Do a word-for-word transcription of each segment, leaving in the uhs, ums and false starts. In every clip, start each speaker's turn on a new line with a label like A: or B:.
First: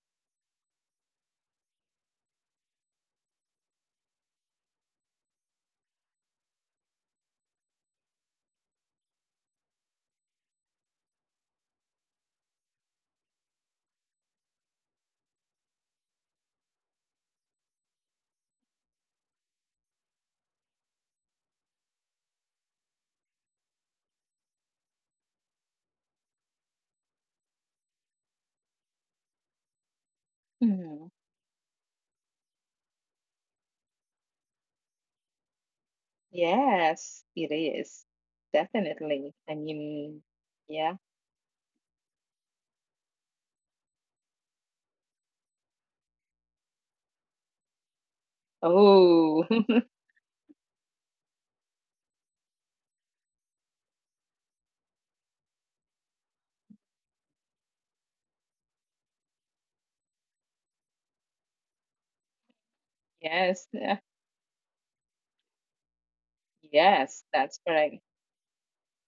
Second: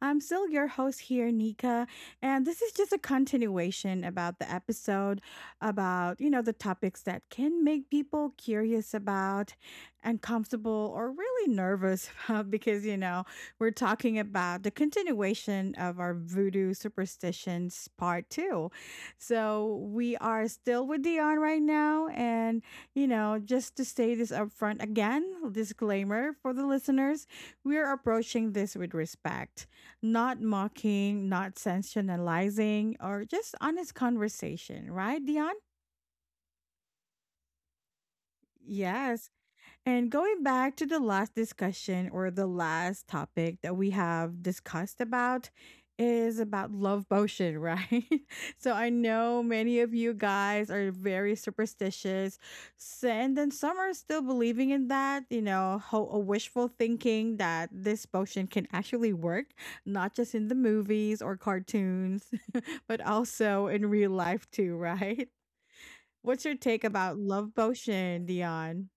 A: I'm still your host here, Nika, and this is just a continuation about the episode about, you know, the topics that can make people curious about, uncomfortable, or really nervous about because, you know, we're talking about the continuation of our voodoo superstitions part two. So we are still with Dion right now, and you know, just to say this upfront again, disclaimer for the listeners, we are approaching this with respect, not
B: Mhm.
A: mocking, not sensationalizing, or just honest conversation, right, Dion?
B: Yes, it is.
A: Yes.
B: Definitely. I
A: And
B: mean,
A: going back to
B: yeah.
A: the last discussion or the last topic that we have discussed about is about love potion, right? So I
B: Oh,
A: know many of you guys are very superstitious. So, and then some are still believing in that, you know, ho- a wishful thinking that this potion can actually work, not just in the movies or cartoons, but
B: yes.
A: also
B: Yeah,
A: in real life too, right? What's your take
B: yes,
A: about
B: that's
A: love
B: correct.
A: potion, Dion?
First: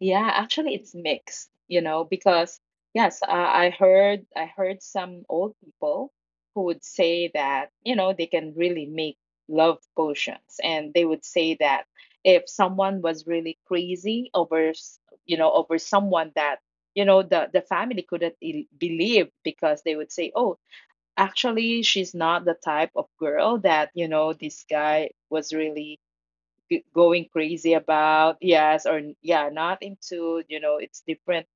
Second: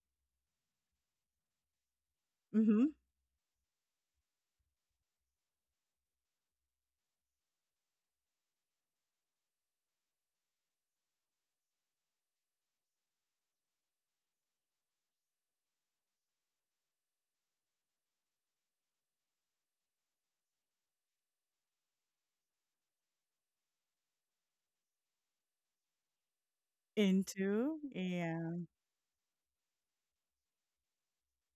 B: Yeah, actually, it's mixed, you know, because
A: Mm-hmm.
B: yes, uh, I heard I heard some old people who would say that, you know, they can really make love potions, and they would say that if someone was really crazy over, s- you know, over someone that, you know, the the family couldn't i- believe, because they would say, "Oh, actually, she's not the type of girl that, you know, this guy was really g- going crazy
A: Into?
B: about."
A: Yeah.
B: Yes, or yeah, not into, you know, it's different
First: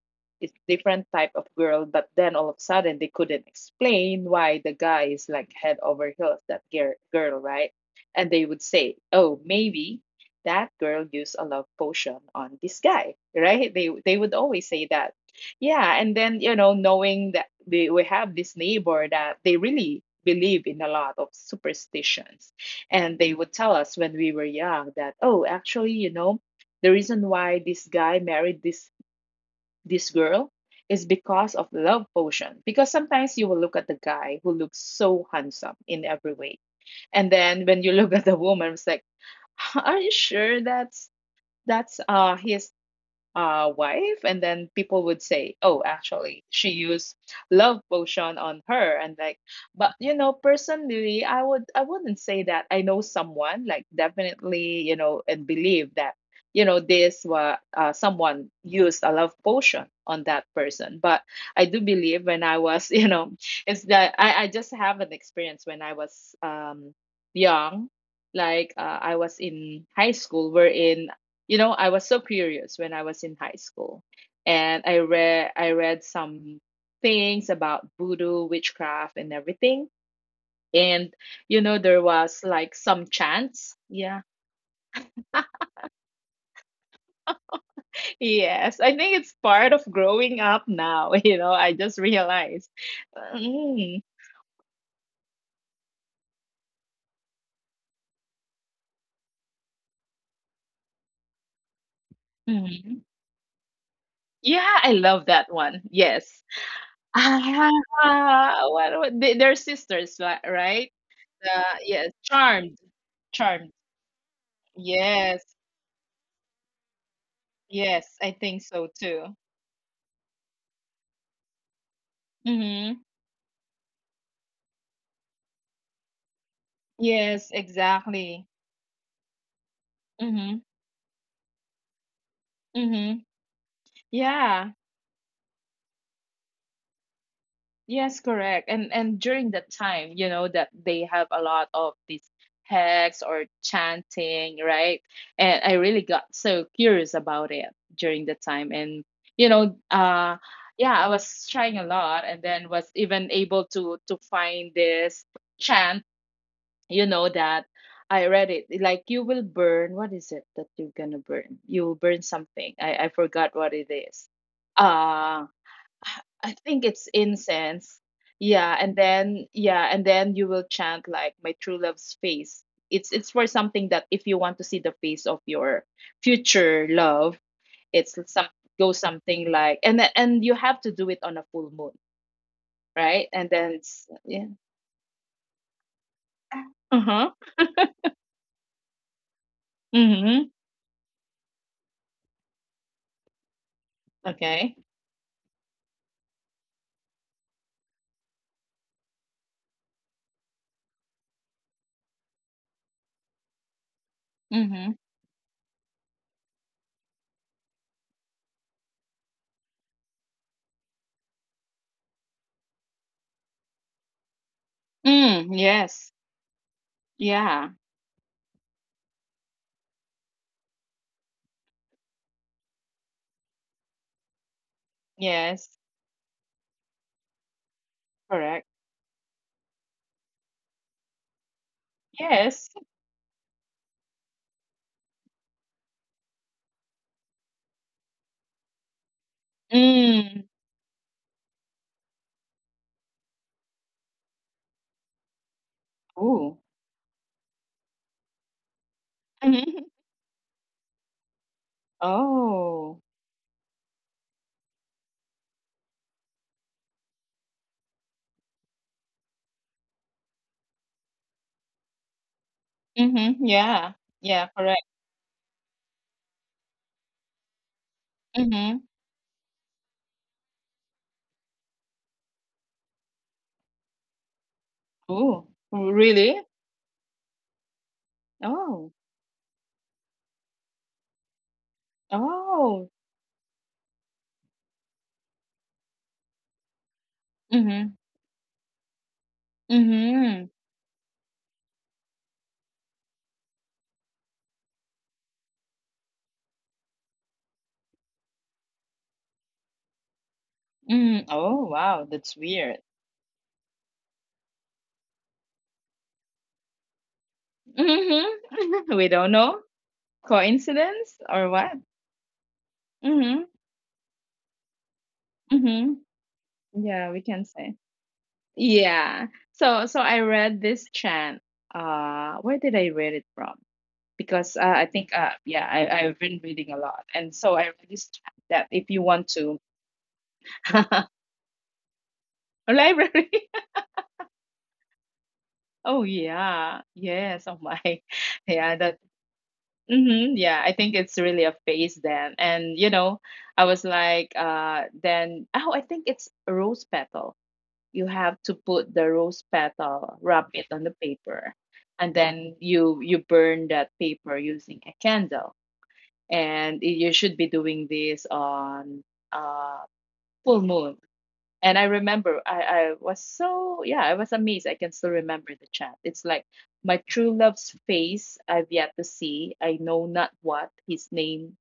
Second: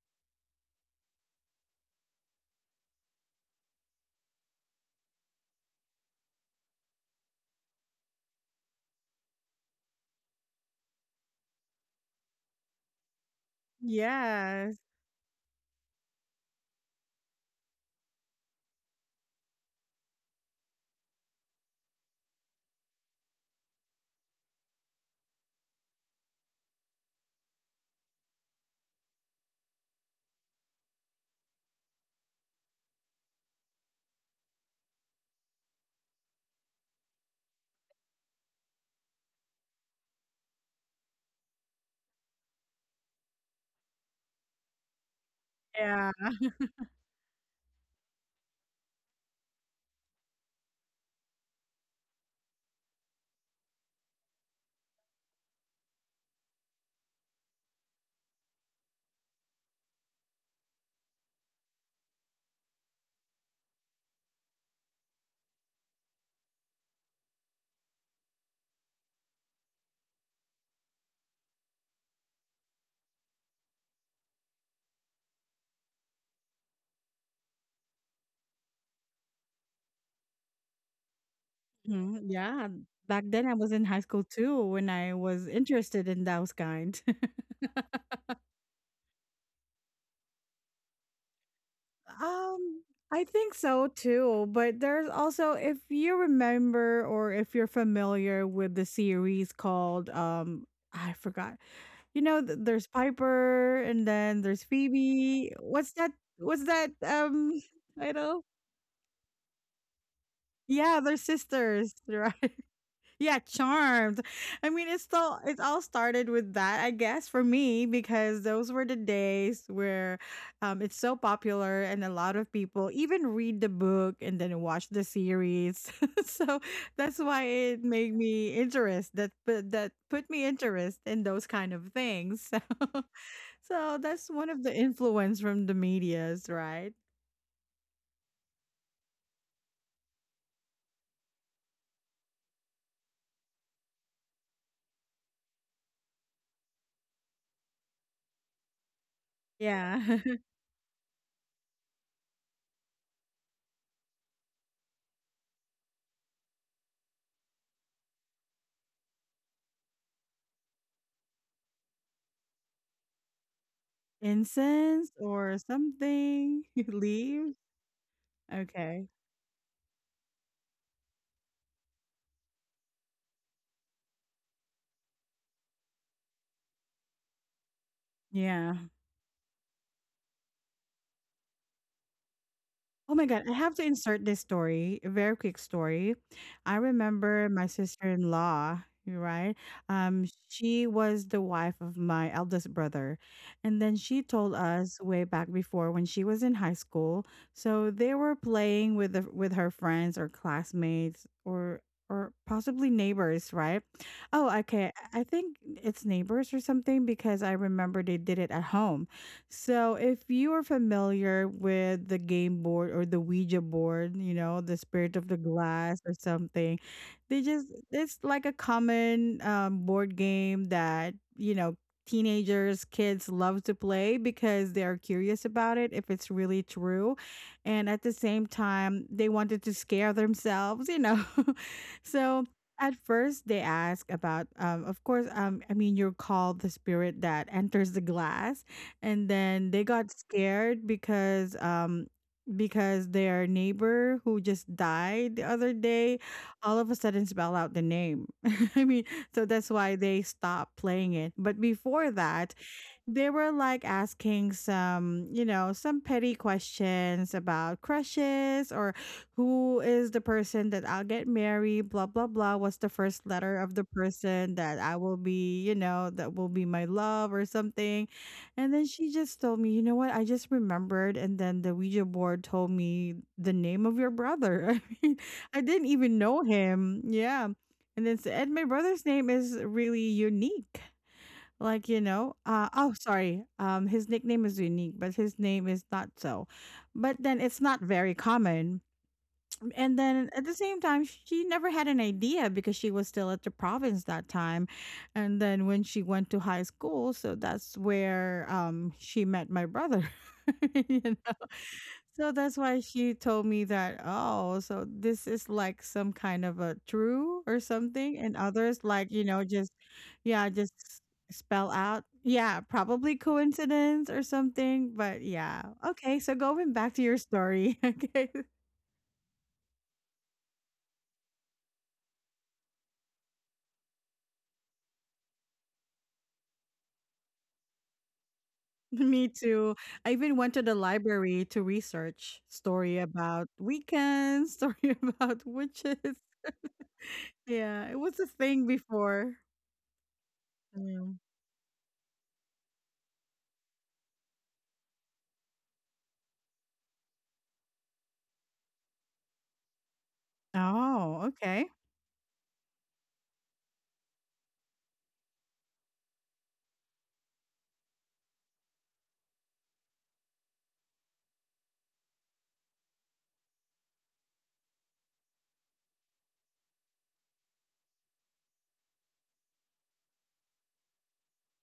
B: it's different type of girl, but then all of a sudden they couldn't explain why the guy is like head over heels that girl, girl right. And they would say, oh, maybe that girl used a love potion on this guy, right? They they would always
A: Yes.
B: say that. Yeah, and then, you know, knowing that they, we have this neighbor that they really believe in a lot of superstitions, and they would tell us when we were young that, oh, actually, you know, the reason why this guy married this this girl is because of love potion. Because sometimes you will look at the guy who looks so handsome in every way. And then when you look at the woman, it's like, "Huh, are you sure that's that's uh his uh, wife?" And then people would say, "Oh,
A: Yeah.
B: actually, she used love potion on her." And, like, but, you know, personally, I would I wouldn't say that. I know someone, like, definitely, you know, and believe that, you know, this was, uh, someone used a love potion on that person. But I do believe, when I was, you know, it's that i, I just have an experience when I was um young, like, uh, I was in high school, wherein, you know, I was so curious when I was in high school, and I read I read some things about voodoo, witchcraft, and everything. And, you know, there
A: Mhm.
B: was
A: Yeah.
B: like some
A: Back then I was
B: chants.
A: in high
B: Yeah.
A: school too when I was interested in those kind.
B: Yes, I think it's part of growing up now. You know, I just realized.
A: Um, I think so
B: Mm,
A: too. But there's also, if you remember or if you're familiar with the series called, um, I forgot. You know, th- there's
B: mhm.
A: Piper and then there's
B: Yeah, I love that
A: Phoebe.
B: one.
A: What's that?
B: Yes.
A: What's that? Um, I don't.
B: Ah, what, what, they, they're sisters, li- right?
A: Yeah, they're
B: Uh,
A: sisters,
B: yes,
A: right.
B: charmed,
A: Yeah,
B: charmed.
A: charmed. I mean, it's still
B: Yes.
A: it all started with that, I guess, for me
B: Yes, I
A: because
B: think
A: those were
B: so
A: the
B: too.
A: days where um, it's so popular and a lot of people
B: Mm-hmm.
A: even read the book and then watch the series. So that's why
B: Yes,
A: it made
B: exactly.
A: me interest that put that put me
B: Mm-hmm.
A: interest in those kind of things. So
B: Mm-hmm.
A: so that's one of
B: Yeah.
A: the influence from the medias, right?
B: Yes, correct. And and during that time, you know, that they have a lot of these hacks or chanting, right? And I really got so curious about it during the time. And, you know,
A: Yeah,
B: uh yeah, I was trying a lot, and then was even able to to find this chant, you know, that I read it, like, you will burn — what is it that you're gonna burn? You will burn something. I I forgot what it is.
A: incense
B: uh
A: or
B: I
A: something
B: think it's
A: leaves.
B: incense. Yeah, and
A: Okay.
B: then yeah and then you will chant, like, "My true love's face." It's it's for something that if you want to see the face of your future love. It's some,
A: Yeah.
B: go, something like, and then- and you have to do it on a full moon,
A: Oh my
B: right?
A: god,
B: And
A: I
B: then
A: have to
B: it's,
A: insert this
B: yeah.
A: story, a very quick story. I
B: Uh-huh.
A: remember my sister-in-law, right? Um,
B: Mm-hmm.
A: she was the wife of my eldest brother. And then she told
B: Okay.
A: us way back before when she was in high school. So they were playing with the, with her friends or classmates or or possibly neighbors, right? Oh, okay.
B: Mm-hmm.
A: I I think it's neighbors or something because I remember they did it at home. So, if you are familiar with the game board or the Ouija board, you know, the spirit of the
B: Mm,
A: glass or
B: yes.
A: something, they just,
B: Yeah.
A: it's like a common um, board game that, you know, teenagers, kids love to play because they are curious
B: Yes.
A: about it, if it's really true. And at the same
B: Correct.
A: time, they wanted to scare themselves, you know. So,
B: Yes.
A: at first they ask about um of course, um I mean, you're called the spirit that enters the glass, and then they got
B: Mm.
A: scared because um because their neighbor who just died the other day
B: Ooh.
A: all of a sudden spell out the name. I mean, so that's
B: Mhm.
A: why they stopped playing it, but before that
B: Oh.
A: they were like asking some, you know some petty questions about crushes or who is the person that I'll get married, blah blah blah. What's the first
B: Mm-hmm.
A: letter of the
B: Yeah. Yeah,
A: person that
B: correct.
A: I will be you know that will be my love or something? And
B: Mm-hmm.
A: then she just told me, "You know what? I just remembered. And then the Ouija board told me the name of your brother." I mean,
B: Ooh.
A: I didn't even know
B: Really?
A: him. Yeah. And then, s- and my
B: Oh.
A: brother's name is really unique. Like, you know, uh, oh,
B: Oh.
A: sorry. Um, his nickname is unique, but his name is not so. But then it's not
B: Mm-hmm.
A: very common, and then at
B: Mm-hmm.
A: the same time she never had an idea because she was still at the province that time. And then when she went to high school, so that's where um she met my brother. you know
B: Mm. Oh, wow.
A: so
B: That's
A: that's why
B: weird.
A: she told me that, oh, so this is like some kind of a true or something, and others
B: Mm-hmm. We
A: like you
B: don't
A: know
B: know.
A: just yeah, just s-
B: Coincidence or
A: spell
B: what?
A: out. Yeah, probably
B: Mm-hmm.
A: coincidence or something. But yeah, okay,
B: Mm-hmm.
A: so going back to
B: Yeah,
A: your
B: we can say.
A: story. Okay.
B: Yeah. So so I read this chant. Uh, where did I read it from? Because uh, I think, uh, yeah I, I've been reading a lot, and so I really stress that if you want
A: Me
B: to —
A: too. I even went to the
B: a
A: library to research story
B: library,
A: about weekends, story about
B: oh
A: witches.
B: yeah, yes, oh my,
A: Yeah, it was a thing
B: yeah, that,
A: before.
B: hmm, yeah, I think it's
A: Mm.
B: really a phase then, and, you know, I was like, uh then, oh, I think it's a rose petal. You have to put the rose petal, wrap it on the
A: Oh,
B: paper,
A: okay.
B: and then you you burn that paper using a candle. And you should be doing this on, uh, full moon. And I remember i i was so, yeah, I was amazed. I can still remember the chant. It's like, "My true love's face I've yet to see. I know not what his name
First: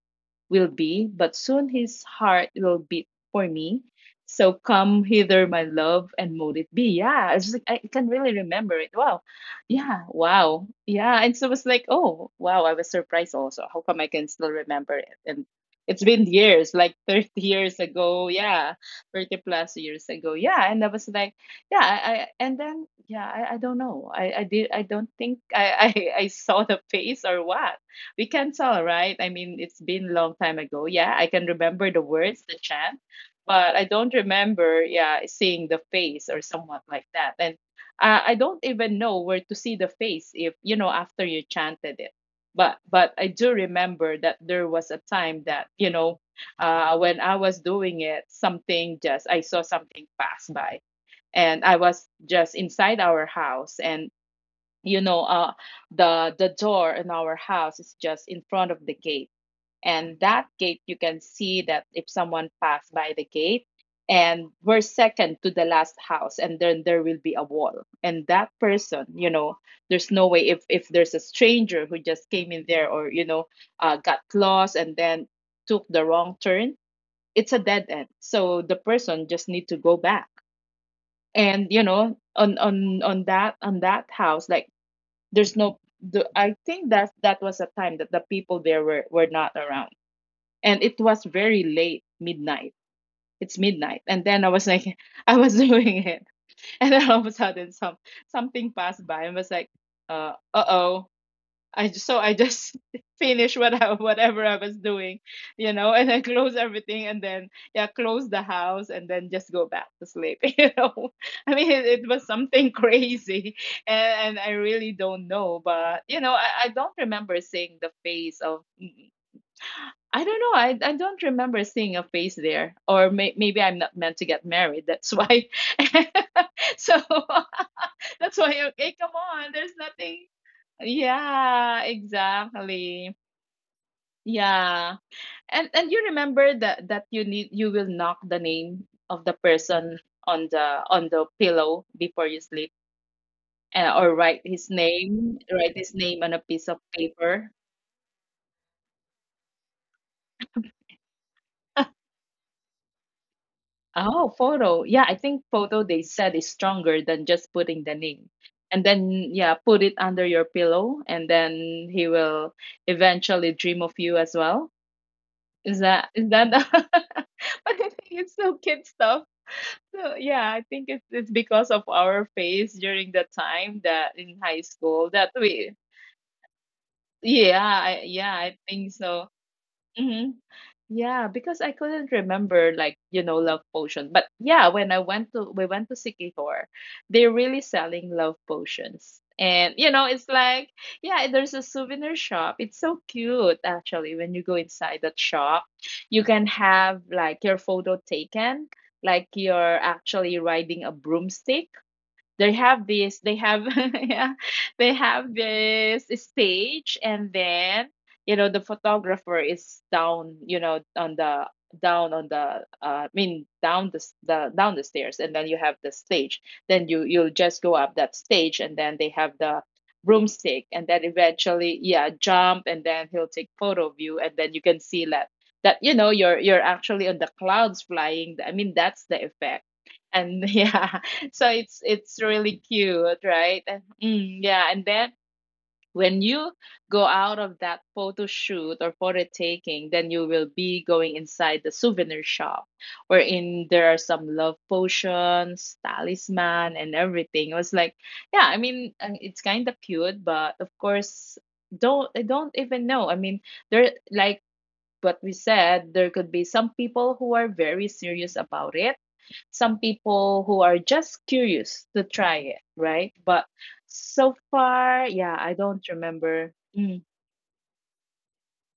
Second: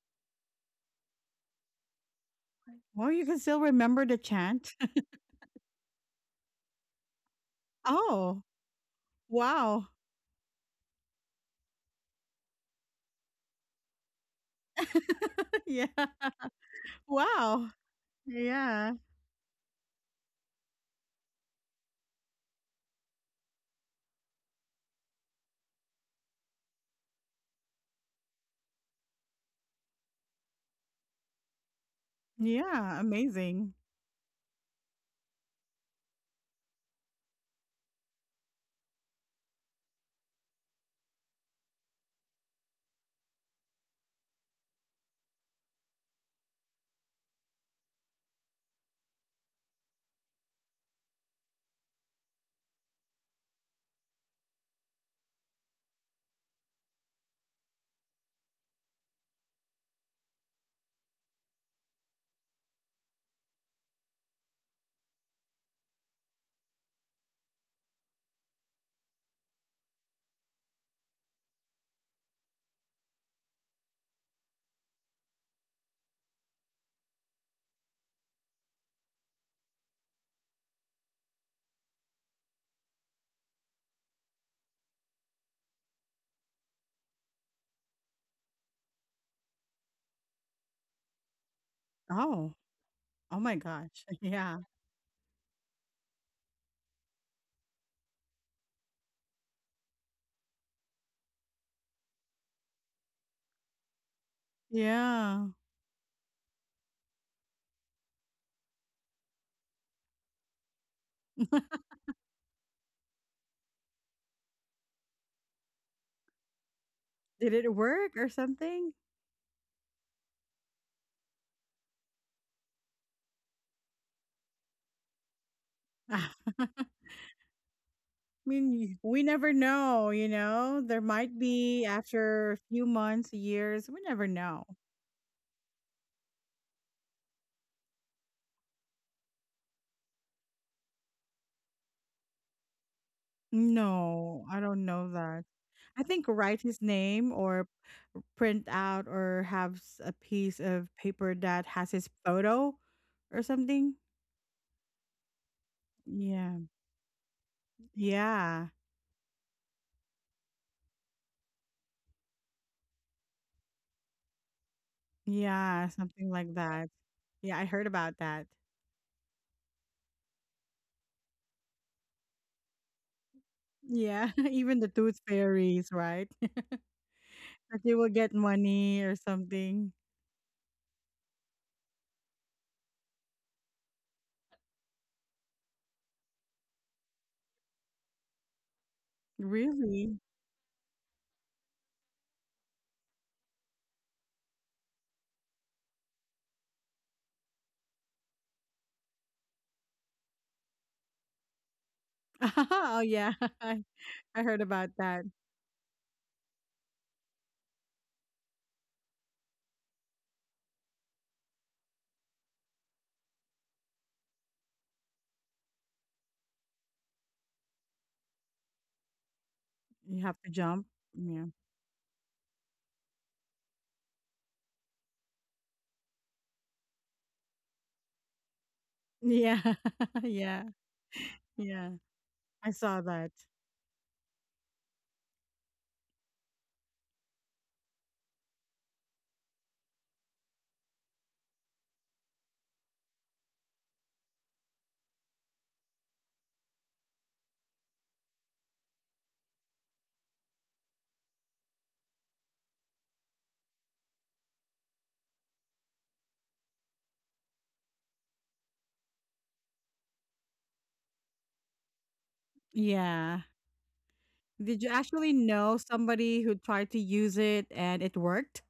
B: will be, but soon his heart will beat
A: Well, you can
B: for
A: still
B: me.
A: remember the
B: So
A: chant.
B: come hither, my love, and mote it be." Yeah, it's just like, I can really
A: Oh,
B: remember it. Wow.
A: wow.
B: Yeah, wow. Yeah. And so it's like, oh, wow, I was surprised also. How come I can still remember it? And it's been
A: Yeah.
B: years, like, thirty
A: Wow.
B: years ago. Yeah,
A: Yeah.
B: thirty plus years ago. Yeah. And I was like, yeah, I, I and then, yeah, I, I don't know. I, I did, I don't think I, I, I saw the face, or what we can tell, right? I mean, it's been a long time ago. Yeah, I can remember the words, the
A: Yeah.
B: chant,
A: Amazing.
B: but I don't remember, yeah, seeing the face or somewhat like that. And, uh, I don't even know where to see the face, if you know, after you chanted it. But but I do remember that there was a time that, you know, uh, when I was doing it, something just, I saw something pass by, and I was just inside our house, and, you know, uh the the door in our house is just in front of the gate, and that gate, you can see that if someone passed by the gate. And we're second to the last house, and then there will be a wall, and that person, you know, there's no way if if there's a stranger who just came in there, or, you know, uh, got lost and then took the wrong turn. It's a dead end, so the person just need to go back. And, you know, on on on that on that house, like, there's no the I think that that was a time that the people there were were not around. And it was very late,
A: Oh,
B: midnight.
A: oh my
B: It's midnight.
A: gosh.
B: And then I
A: Yeah.
B: was like, I was doing it. And then all of a sudden, some something passed by, and was like, uh uh oh, I just, so I just, finish what I, whatever I was doing,
A: Yeah.
B: you know, and then close everything, and then, yeah, close the house, and then just go back to sleep. You know, I mean, it, it was something crazy, and, and I really don't know, but, you know, I, I don't remember
A: Did it
B: seeing the
A: work or
B: face of.
A: something?
B: I don't know. I, I don't remember seeing a face there, or may, maybe I'm not meant to get married. That's why. So that's
A: I
B: why.
A: mean,
B: Okay,
A: we
B: come
A: never
B: on. There's
A: know, you
B: nothing.
A: know? There might be
B: Yeah,
A: after a few
B: exactly.
A: months, years, we never know.
B: Yeah. And and you remember that, that you need you will knock the name of the person on the on the pillow before you sleep. And, or
A: No,
B: write
A: I
B: his
A: don't know that.
B: name, write
A: I
B: his
A: think
B: name on a
A: write
B: piece
A: his
B: of
A: name
B: paper.
A: or print out or have s- a piece of paper that has his photo or something.
B: Oh, photo. Yeah, I think photo, they said,
A: Yeah.
B: is stronger than just putting the name.
A: Yeah.
B: And then, yeah, put it under your pillow, and then he will eventually dream of you as well. Is
A: Yeah,
B: that is
A: something
B: that
A: like that.
B: but
A: Yeah, I
B: I
A: heard
B: think
A: about
B: it's
A: that.
B: so kid stuff. So yeah, I think it's it's because of our phase during the time that
A: Yeah,
B: in high
A: even the
B: school
A: tooth
B: that we,
A: fairies, right?
B: yeah,
A: That they
B: I,
A: will
B: yeah
A: get
B: I think
A: money or
B: so.
A: something.
B: Hmm. Yeah, because I couldn't remember, like, you know, love potion, but yeah, when I went to we went to Sikihor, they're really selling love potions. And, you know,
A: Really?
B: it's like, yeah, there's a souvenir shop. It's so cute actually. When you go inside that shop, you can have, like, your photo taken, like you're actually riding a broomstick. they have
A: Oh,
B: this
A: yeah.
B: they have
A: I
B: yeah,
A: I heard about
B: they
A: that.
B: have this stage, and then, you know, the photographer is down, you know, on the down on the, uh, I mean, down the, s- the down the stairs, and then you have the stage. Then you you'll just go up that stage, and then they have the
A: You have to
B: broomstick, and
A: jump.
B: then
A: Yeah.
B: eventually, yeah, jump, and then he'll take photo of you, and then you can see that that, you know, you're you're actually on the clouds flying, I mean, that's the effect.
A: Yeah.
B: And
A: Yeah.
B: yeah, so it's
A: Yeah.
B: it's really
A: I saw
B: cute,
A: that.
B: right? And- mm, yeah, and then when you go out of that photo shoot or photo taking, then you will be going inside the souvenir shop wherein there are some love potions, talisman, and everything. It was like, yeah, I mean, uh, it's kind of cute, but of course, don't I don't even know, I mean, there, like, what we said, there could be some people who are very serious about it, some people who are just curious to try it, right? But
A: Yeah.
B: so
A: Did you
B: far, yeah,
A: actually
B: I
A: know
B: don't
A: somebody
B: remember.
A: who tried
B: Mm.
A: to use it and it worked?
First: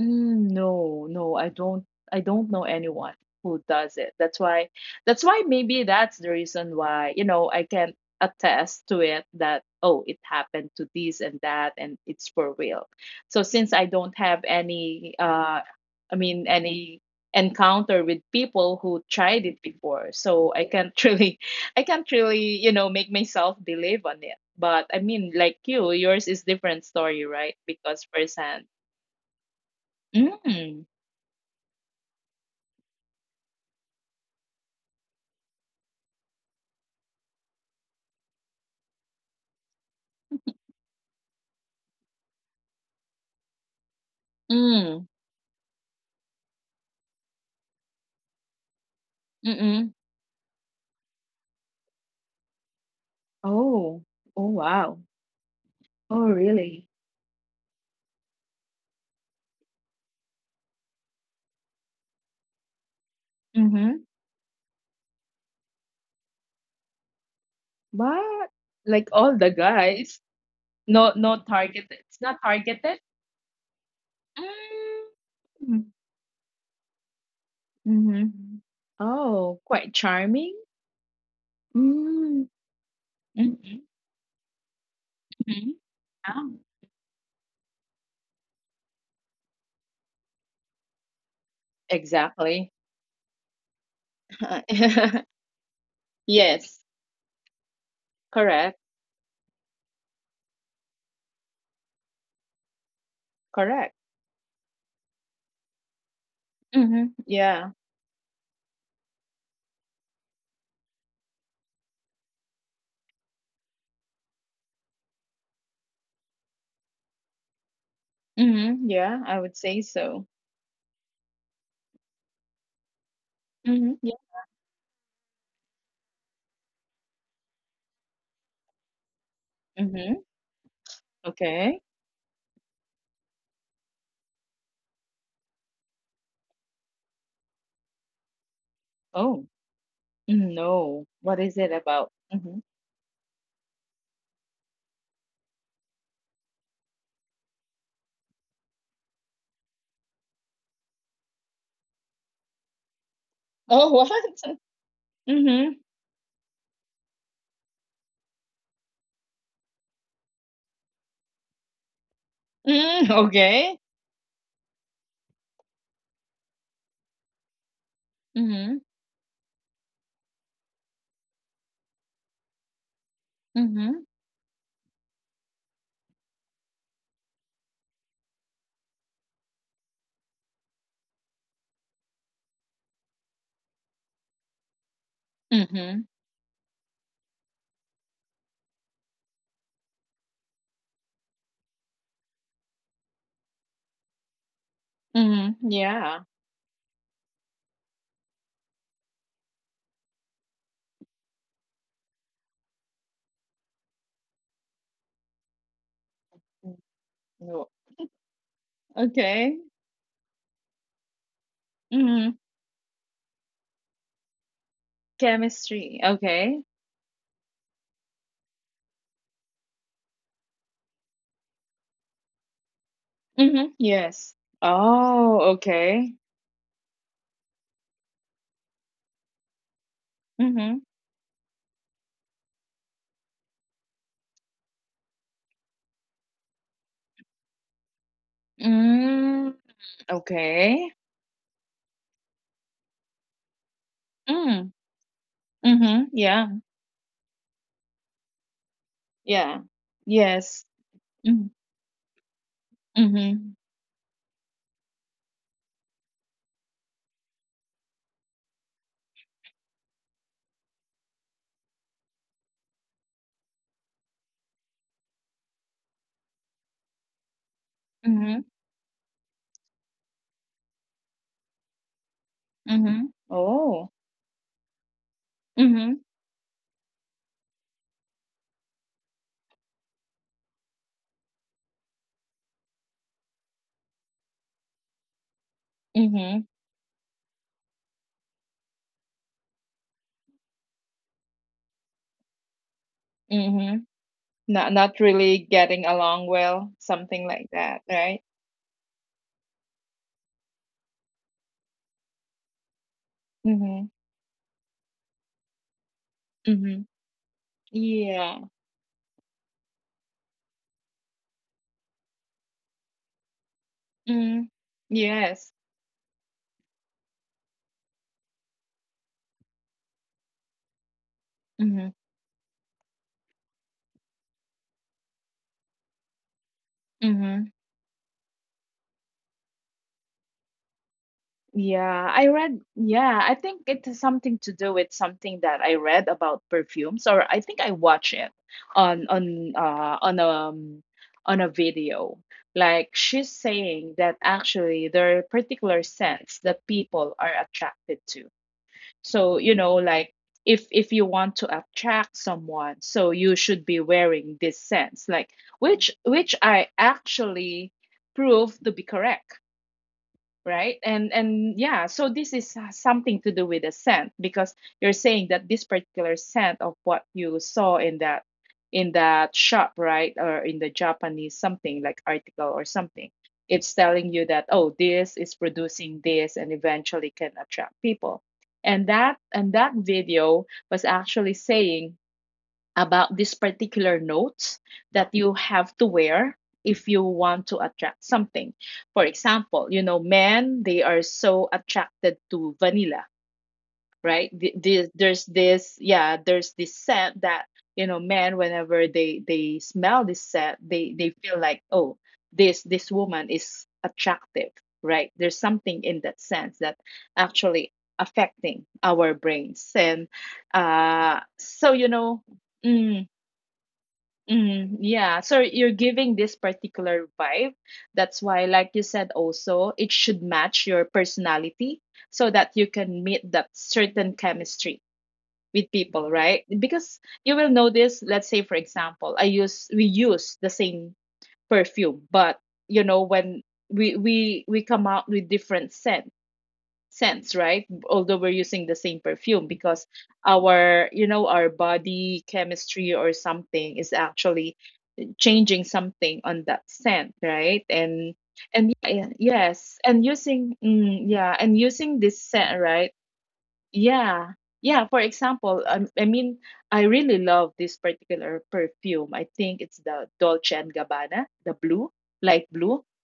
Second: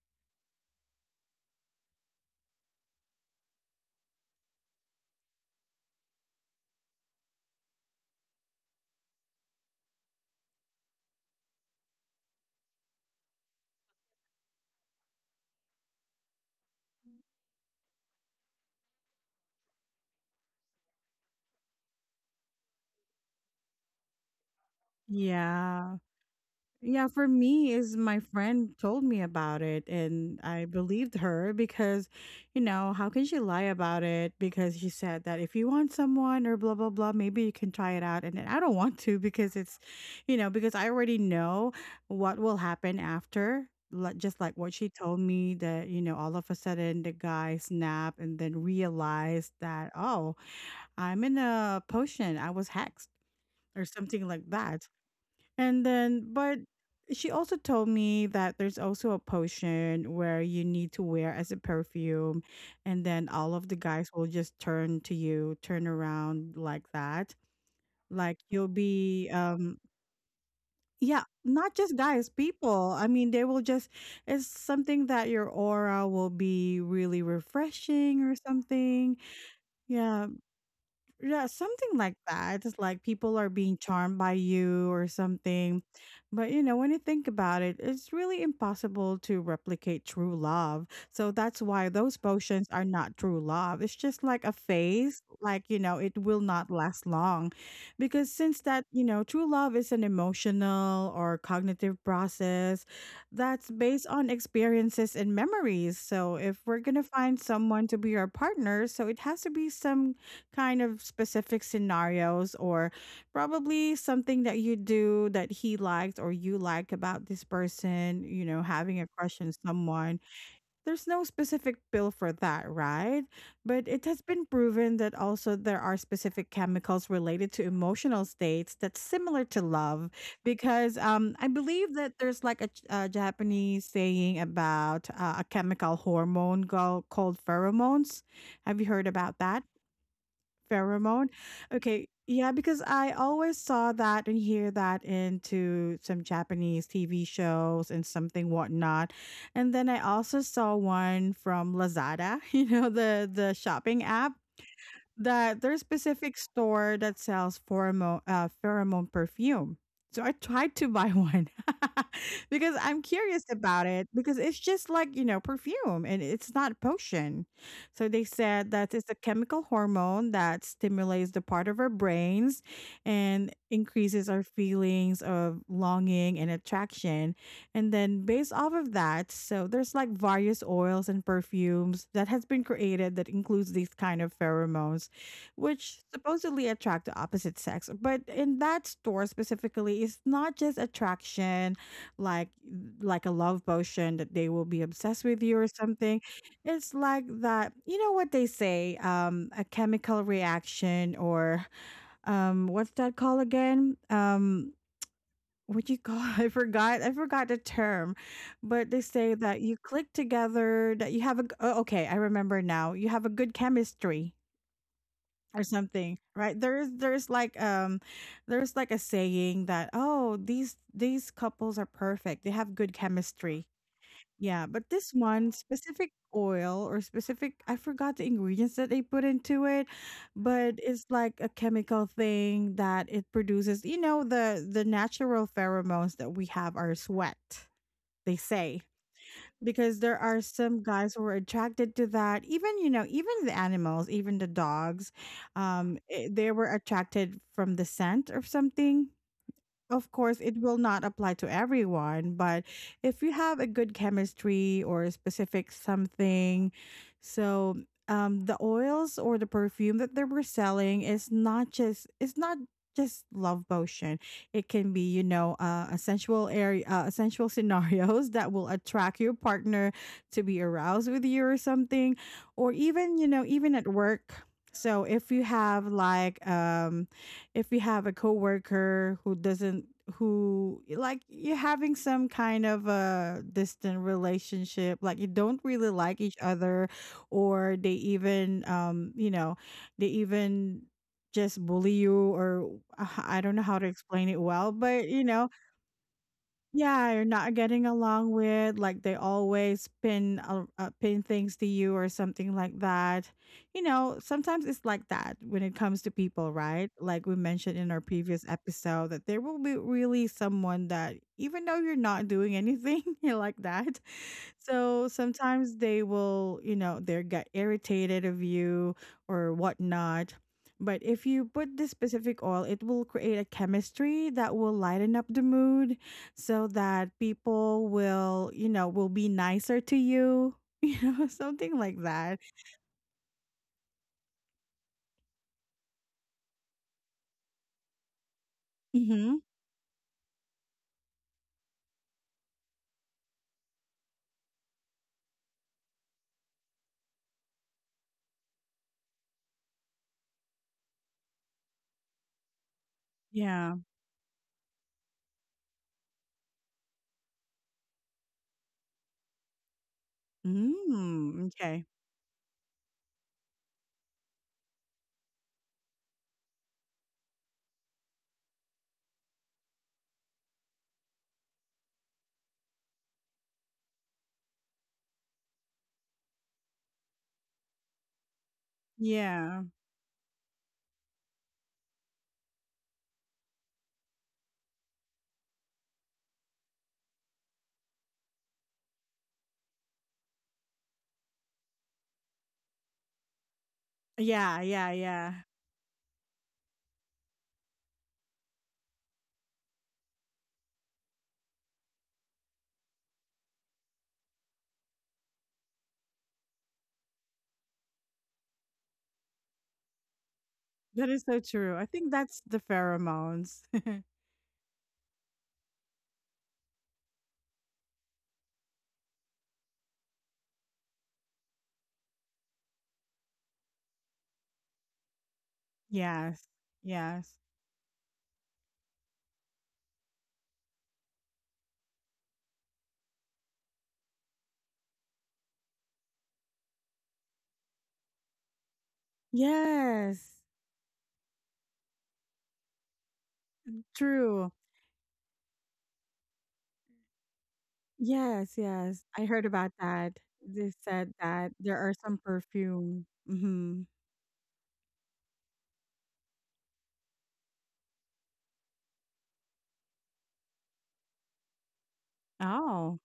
B: Mm, no, no, I don't I don't know anyone who does it. That's why that's why maybe that's the reason why, you know, I can attest to it that, oh, it happened to this and that, and it's for real. So since I don't have any uh I mean any encounter with people who tried it before, so I can't really I can't really, you know, make myself believe on it. But I mean, like
A: Yeah.
B: you, yours is different
A: Yeah, for
B: story, right?
A: me is
B: Because
A: my
B: firsthand.
A: friend told me about it and I
B: Mm.
A: believed her because, you know, how can she lie about it? Because she said that if you want someone or blah blah blah, maybe you can try it out. And then I don't want to because it's, you know, because I already know what will happen after. Li- Just like what she
B: Mm,
A: told me that, you know, all of a sudden the guy snapped and then realized that,
B: mm.
A: oh, I'm in a potion. I was hexed or
B: Oh.
A: something like
B: Oh,
A: that.
B: wow.
A: And then,
B: Oh,
A: but
B: really?
A: she also told me that there's also a potion where you need to wear as a perfume, and then all of the
B: Mhm.
A: guys will just turn to you, turn around like that. Like
B: But
A: you'll
B: like
A: be,
B: all the
A: um,
B: guys, no
A: yeah,
B: no
A: not
B: targeted.
A: just
B: It's
A: guys,
B: not
A: people.
B: targeted.
A: I mean, they will just, it's something that your
B: Mm.
A: aura will be really refreshing or
B: Mhm.
A: something.
B: Oh, quite
A: Yeah,
B: charming.
A: yeah, something like
B: Mm.
A: that. It's like people are being
B: Mhm.
A: charmed by you or
B: Mhm.
A: something.
B: Yeah.
A: But you know, when you think about it, it's really impossible to replicate true love. So that's why those potions
B: Exactly.
A: are not true love. It's just like a phase, like, you know, it will not
B: Yes,
A: last long. Because since that,
B: correct.
A: you know, true love is an emotional or cognitive process that's
B: Correct.
A: based on experiences and memories. So if we're going to
B: Mhm.
A: find
B: Yeah.
A: someone to be our partner, so it has to be some kind of specific scenarios or probably something that you do that he liked or you like about this person, you know,
B: Mhm.
A: having a
B: Yeah,
A: crush
B: I
A: on
B: would say
A: someone.
B: so.
A: There's no specific pill for that, right? But it
B: Mhm.
A: has
B: Yeah.
A: been proven that also there are specific chemicals related to emotional states that's similar to love
B: Mm-hmm.
A: because um, I
B: Okay.
A: believe that there's like a, a Japanese saying about uh, a chemical hormone go- called pheromones. Have you heard about
B: Oh.
A: that?
B: No.
A: Pheromone.
B: What is it
A: Okay.
B: about?
A: Yeah,
B: Mhm.
A: because I always saw that and hear that into some Japanese T V shows and something whatnot. And then I also saw one from Lazada, you know, the the shopping app,
B: Oh, what?
A: that there's a specific
B: Mhm.
A: store that sells pheromone uh, pheromone perfume. So I tried to buy one because I'm curious
B: Mm,
A: about it
B: okay.
A: because it's just like, you know, perfume and it's not a potion. So they said that it's a
B: Mhm.
A: chemical hormone that stimulates the part of our brains and increases
B: Mhm.
A: our feelings of longing and attraction. And then based off of that, so there's like various oils and perfumes that has been created that includes these kind of pheromones which
B: Mhm.
A: supposedly attract the opposite sex. But in that store specifically, it's not just attraction, like like a love potion that they will be obsessed with you or
B: Mhm.
A: something.
B: Yeah.
A: It's like that. You know what they say? Um, a chemical reaction or um, what's that called again? Um. What you call? I
B: Mm,
A: forgot. I forgot the
B: no.
A: term, but they say that
B: Okay.
A: you click together. That you have a. G- oh, okay, I
B: Mhm.
A: remember now. You have a good chemistry or
B: Chemistry.
A: something, right?
B: Okay.
A: There's there's like um there's like a saying that, oh, these these couples are perfect, they have good chemistry.
B: Mhm. Yes.
A: Yeah, but this
B: Oh,
A: one specific
B: okay.
A: oil or specific, I forgot the ingredients that they put into it, but
B: Mhm.
A: it's like a chemical thing that it produces, you know, the the natural pheromones that we have are sweat, they say,
B: Mm,
A: because there are some
B: okay.
A: guys who are attracted to that, even, you know, even the animals, even the
B: Mm.
A: dogs. Um
B: Mhm.
A: eh, they
B: Yeah.
A: were attracted from the scent or something.
B: Yeah.
A: Of course, it
B: Yes.
A: will not apply to
B: Mhm.
A: everyone, but if you
B: Mhm.
A: have a good chemistry or a specific something, so um, the oils or the perfume that they were selling is not just, it's not just love potion. It can be, you know uh, a sensual area, uh, a sensual scenarios
B: Mhm.
A: that will attract your partner to be aroused with you or something, or
B: Mhm.
A: even, you know, even at
B: Oh.
A: work. So if you have
B: Mhm.
A: like um if you have a coworker who doesn't, who like you're having some kind of a distant relationship, like you don't really like each
B: Mhm.
A: other, or they even, um you know they even just bully you, or uh, I don't know how to
B: Mhm.
A: explain it well,
B: Not not
A: but you
B: really
A: know
B: getting along well,
A: yeah, you're
B: something like
A: not
B: that,
A: getting
B: right?
A: along with, like they always pin uh, uh, pin things to you or something like that. You
B: Mhm.
A: know, sometimes it's like that when it comes to people,
B: Mhm.
A: right? Like we mentioned in our previous
B: Yeah.
A: episode that there will be really someone that even though you're not doing anything like that,
B: Mm.
A: so
B: Yes.
A: sometimes they will, you know, they get irritated of you or whatnot. But if you put this
B: Mhm.
A: specific oil, it will create a chemistry that will lighten up the mood so that
B: Mhm.
A: people will, you know, will be nicer to you, you know, something like
B: Yeah, I
A: that.
B: read yeah, I think it has something to do with something that I read about perfumes, or I think I watched it on
A: Mm-hmm.
B: on uh on a um, on a video. Like she's saying that actually there are particular scents that people are attracted to. So, you know, like if if you want to attract someone, so you should
A: Yeah.
B: be wearing this sense, like, which which I actually prove to be correct, right? and
A: Mm,
B: and
A: okay.
B: yeah, so this is uh, something to do with the scent, because you're saying that this particular scent of what you saw in that in that shop, right, or in the Japanese something like article or something, it's telling you that, oh, this is producing this and eventually can attract people, and that and
A: Yeah.
B: that video was actually saying about these particular notes that you have to wear if you want to attract something. For example, you know, men, they are so attracted to vanilla, right?
A: Yeah.
B: Th-
A: Yeah.
B: th-
A: Yeah.
B: There's this, yeah, there's this scent that, you know, men, whenever they they smell this scent, they they feel like, oh, this this woman is attractive, right? There's something in that sense that actually affecting our brains. And
A: That is
B: uh,
A: so true.
B: so,
A: I
B: you
A: think
B: know,
A: that's the
B: mm,
A: pheromones.
B: Mm, yeah, so you're giving this particular vibe. That's why, like you said, also, it should match your personality so that you can meet that certain chemistry with people, right?
A: Yes.
B: Because
A: Yes.
B: you will notice, let's say, for example, I use we use the same perfume, but you know, when we we we come out with different scent scents, right? Although we're using the same perfume because
A: Yes.
B: our you know our body chemistry or something is
A: True.
B: actually changing something on that scent, right? And
A: Yes,
B: and yeah,
A: yes,
B: yeah,
A: I heard about
B: yes, and
A: that.
B: using
A: They
B: mm,
A: said
B: yeah,
A: that
B: and
A: there are
B: using
A: some
B: this scent, right?
A: perfume. Hmm.
B: Yeah. Yeah, for example, um, I mean, I really love this particular perfume. I think it's the Dolce and Gabbana, the blue, light blue.
A: Oh,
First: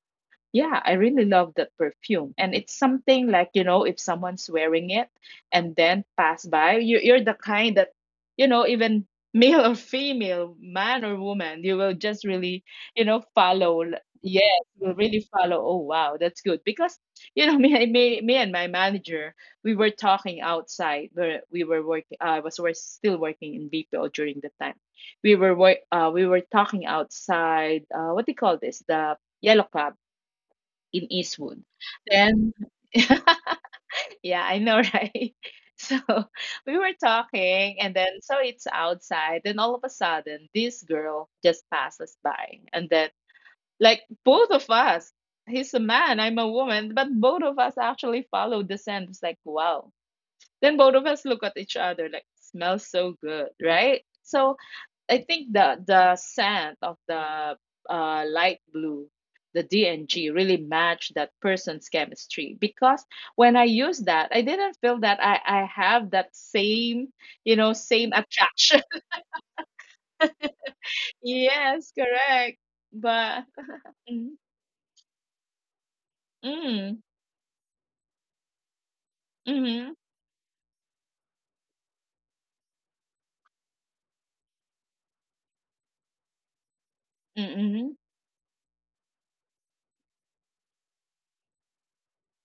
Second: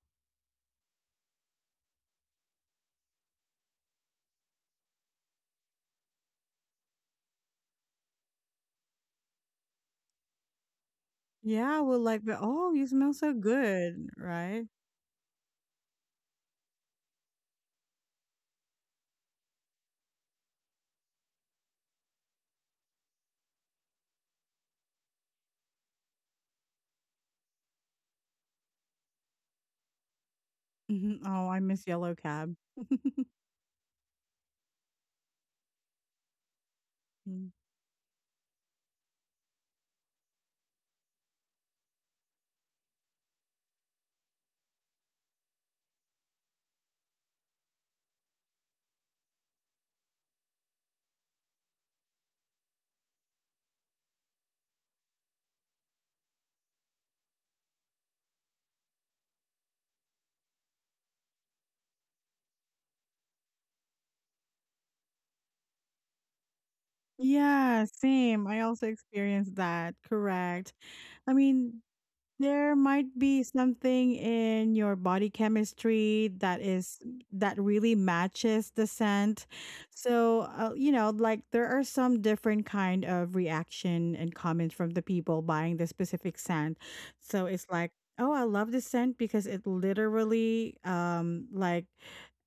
B: Yeah, I really love that perfume. And it's something like, you know, if someone's wearing it and then pass by, you, you're the kind that, you know, even male or female, man or woman,
A: yeah.
B: you
A: Well,
B: will
A: like
B: just
A: the oh,
B: really,
A: you smell
B: you know,
A: so
B: follow. l-
A: good, right?
B: Yes, will really follow. Oh, wow, that's good. Because, you know, me, me, me and my manager, we were talking outside where we were working. I was were still working in B P O during the time. We were, wor- uh, we were talking outside, uh, what do you call this? The Yellow Club
A: Hmm.
B: in
A: Oh, I
B: Eastwood.
A: miss yellow cab.
B: Then, yeah, I know, right? So we were
A: Mm.
B: talking, and then so it's outside. Then all of a sudden, this girl just passes by, and then like both of us, he's a man, I'm a woman, but both of us actually followed the scent. It's like, wow. Then both of us look at each other, like, smells so good, right? So I think the the scent of the uh, light blue, the D N G, really matched that person's chemistry. Because when I used that, I didn't feel that I I have that same you know
A: Yeah,
B: same
A: same. I
B: attraction.
A: also experienced that. Correct. I mean,
B: Yes, correct.
A: there might be
B: But
A: something
B: mm,
A: in your body chemistry that is
B: mm,
A: that really matches the scent.
B: mm,
A: So, uh, you know, like there are some different kind of reaction and comments from the people buying the specific scent. So it's like,
B: mm,
A: oh, I love this scent because it literally, um, like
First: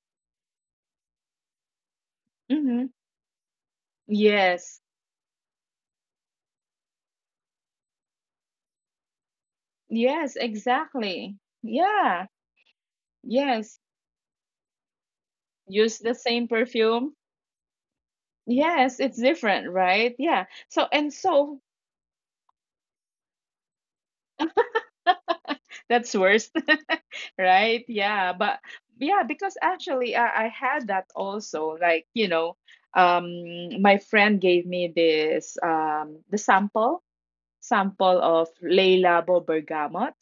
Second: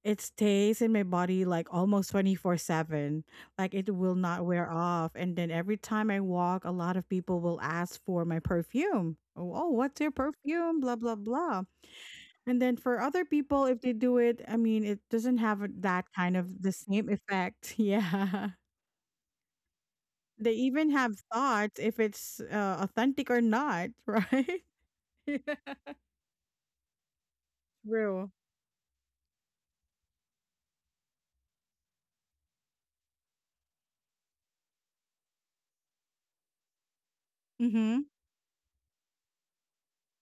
A: it stays in my body like almost 24
B: mm,
A: 7 like it will not wear
B: yes,
A: off, and then every time I walk, a lot of people will ask for my perfume. Oh, oh what's your
B: yes,
A: perfume, blah blah
B: exactly.
A: blah?
B: Yeah,
A: And then for other people,
B: yes.
A: if they do it, I mean, it doesn't have a-
B: Use
A: that
B: the
A: kind
B: same
A: of the same
B: perfume.
A: effect. Yeah,
B: Yes, it's different, right? Yeah.
A: they
B: So
A: even
B: and
A: have
B: so.
A: thoughts if it's uh, authentic or not. Right.
B: That's worse, right?
A: True.
B: Yeah, but yeah, because actually I, I had that also. Like, you know, um, my friend gave me this um the sample
A: Mm-hmm.
B: sample of Le Labo Bergamot,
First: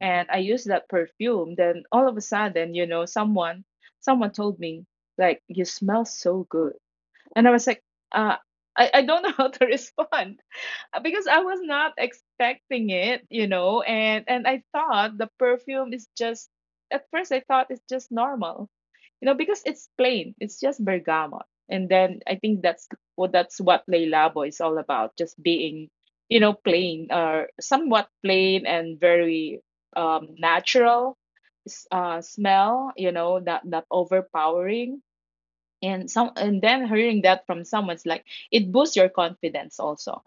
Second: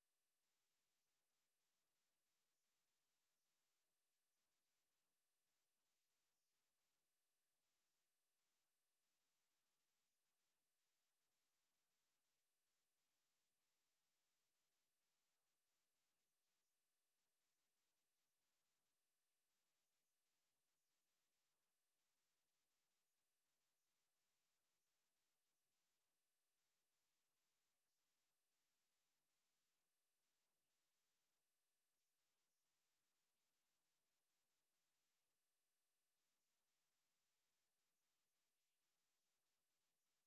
B: and I used that perfume. Then all of a sudden, you know, someone someone told me, like, you smell so good, and I was like, uh, I I don't know how to respond, uh, because I was not expecting it, you know, and and I thought the perfume is just, at first I thought it's just normal, you know, because it's plain, it's just bergamot, and then I think that's what that's what Leilabo is all about, just being, you know, plain or somewhat plain and very um natural s- uh smell, you know, not not overpowering. And some and then hearing that from someone's, like, it boosts your confidence also,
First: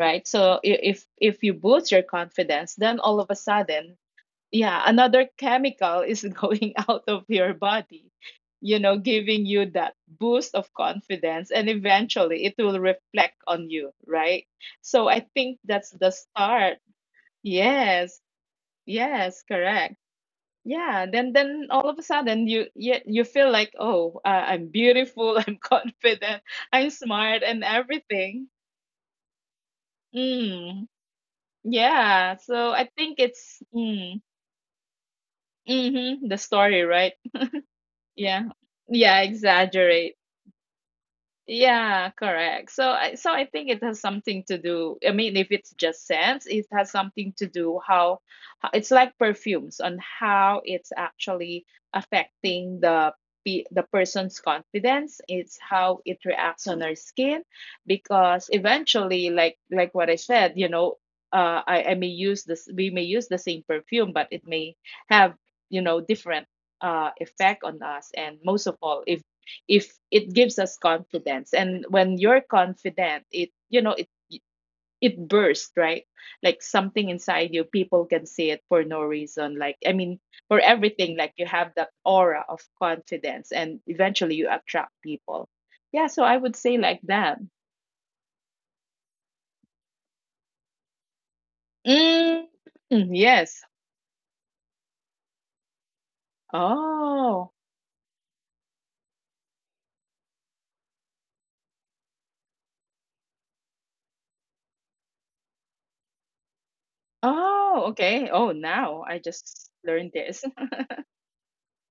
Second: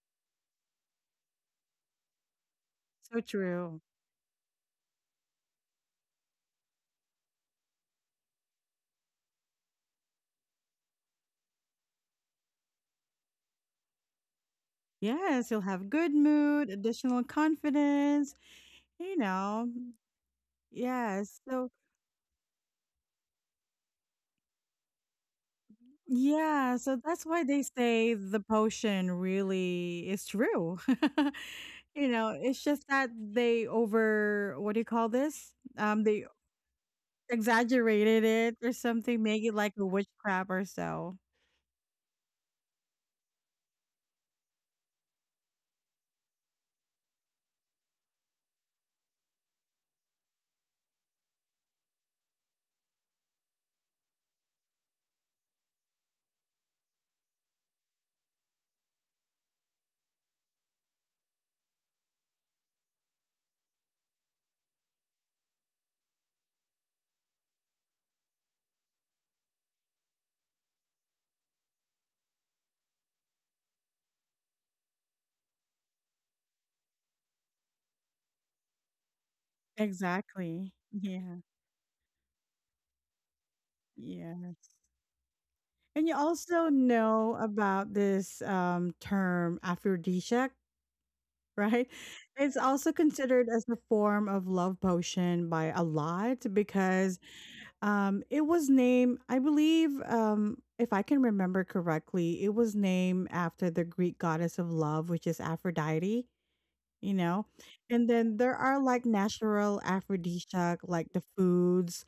B: right, so i- if if you boost your confidence, then all
A: So
B: of a
A: true.
B: sudden, yeah, another chemical is going out of your body, you know giving you that boost of confidence, and eventually it will reflect on you, right, so I
A: Yes,
B: think
A: you'll
B: that's
A: have
B: the
A: good mood,
B: start.
A: additional
B: Yes,
A: confidence, you
B: yes,
A: know.
B: correct, yeah, then
A: Yes,
B: then
A: so,
B: all of a sudden you you, you feel like, oh, uh, I'm beautiful, I'm confident,
A: yeah,
B: I'm
A: so that's
B: smart,
A: why
B: and
A: they say the
B: everything.
A: potion really is true.
B: Mm,
A: You know,
B: yeah,
A: it's
B: so
A: just
B: I
A: that
B: think it's
A: they
B: mm,
A: over, what do you call this? Um, they
B: mhm, the story, right?
A: exaggerated
B: Yeah.
A: it or
B: Yeah,
A: something, make it like a
B: exaggerate.
A: witchcraft or so.
B: Yeah, correct. So, I so I think it has something to do. I mean, if it's just scents, it has something to do how, how it's like perfumes on how it's actually affecting the pe- the person's confidence. It's how it reacts on our skin, because eventually, like like what I said, you know, uh, I I may use this. We may use the same perfume, but it may have you know different uh effect on us, and most of all, if if it gives us confidence, and when you're confident, it you know it it bursts, right, like something inside you people can see it for no reason, like, I mean, for
A: Exactly.
B: everything, like,
A: Yeah.
B: you have that aura of confidence, and
A: Yeah.
B: eventually you attract people.
A: And
B: Yeah,
A: you
B: so I would
A: also
B: say like
A: know
B: that.
A: about this um term aphrodisiac, right?
B: Mm,
A: It's also considered as
B: yes.
A: a form of love potion by a lot, because
B: Oh,
A: Um, it was named, I believe, um, if I can remember correctly, it was named after the Greek goddess of love, which is Aphrodite, you know?
B: oh,
A: And then
B: okay.
A: there
B: Oh,
A: are like
B: now I
A: natural
B: just learned this.
A: aphrodisiac, like the foods,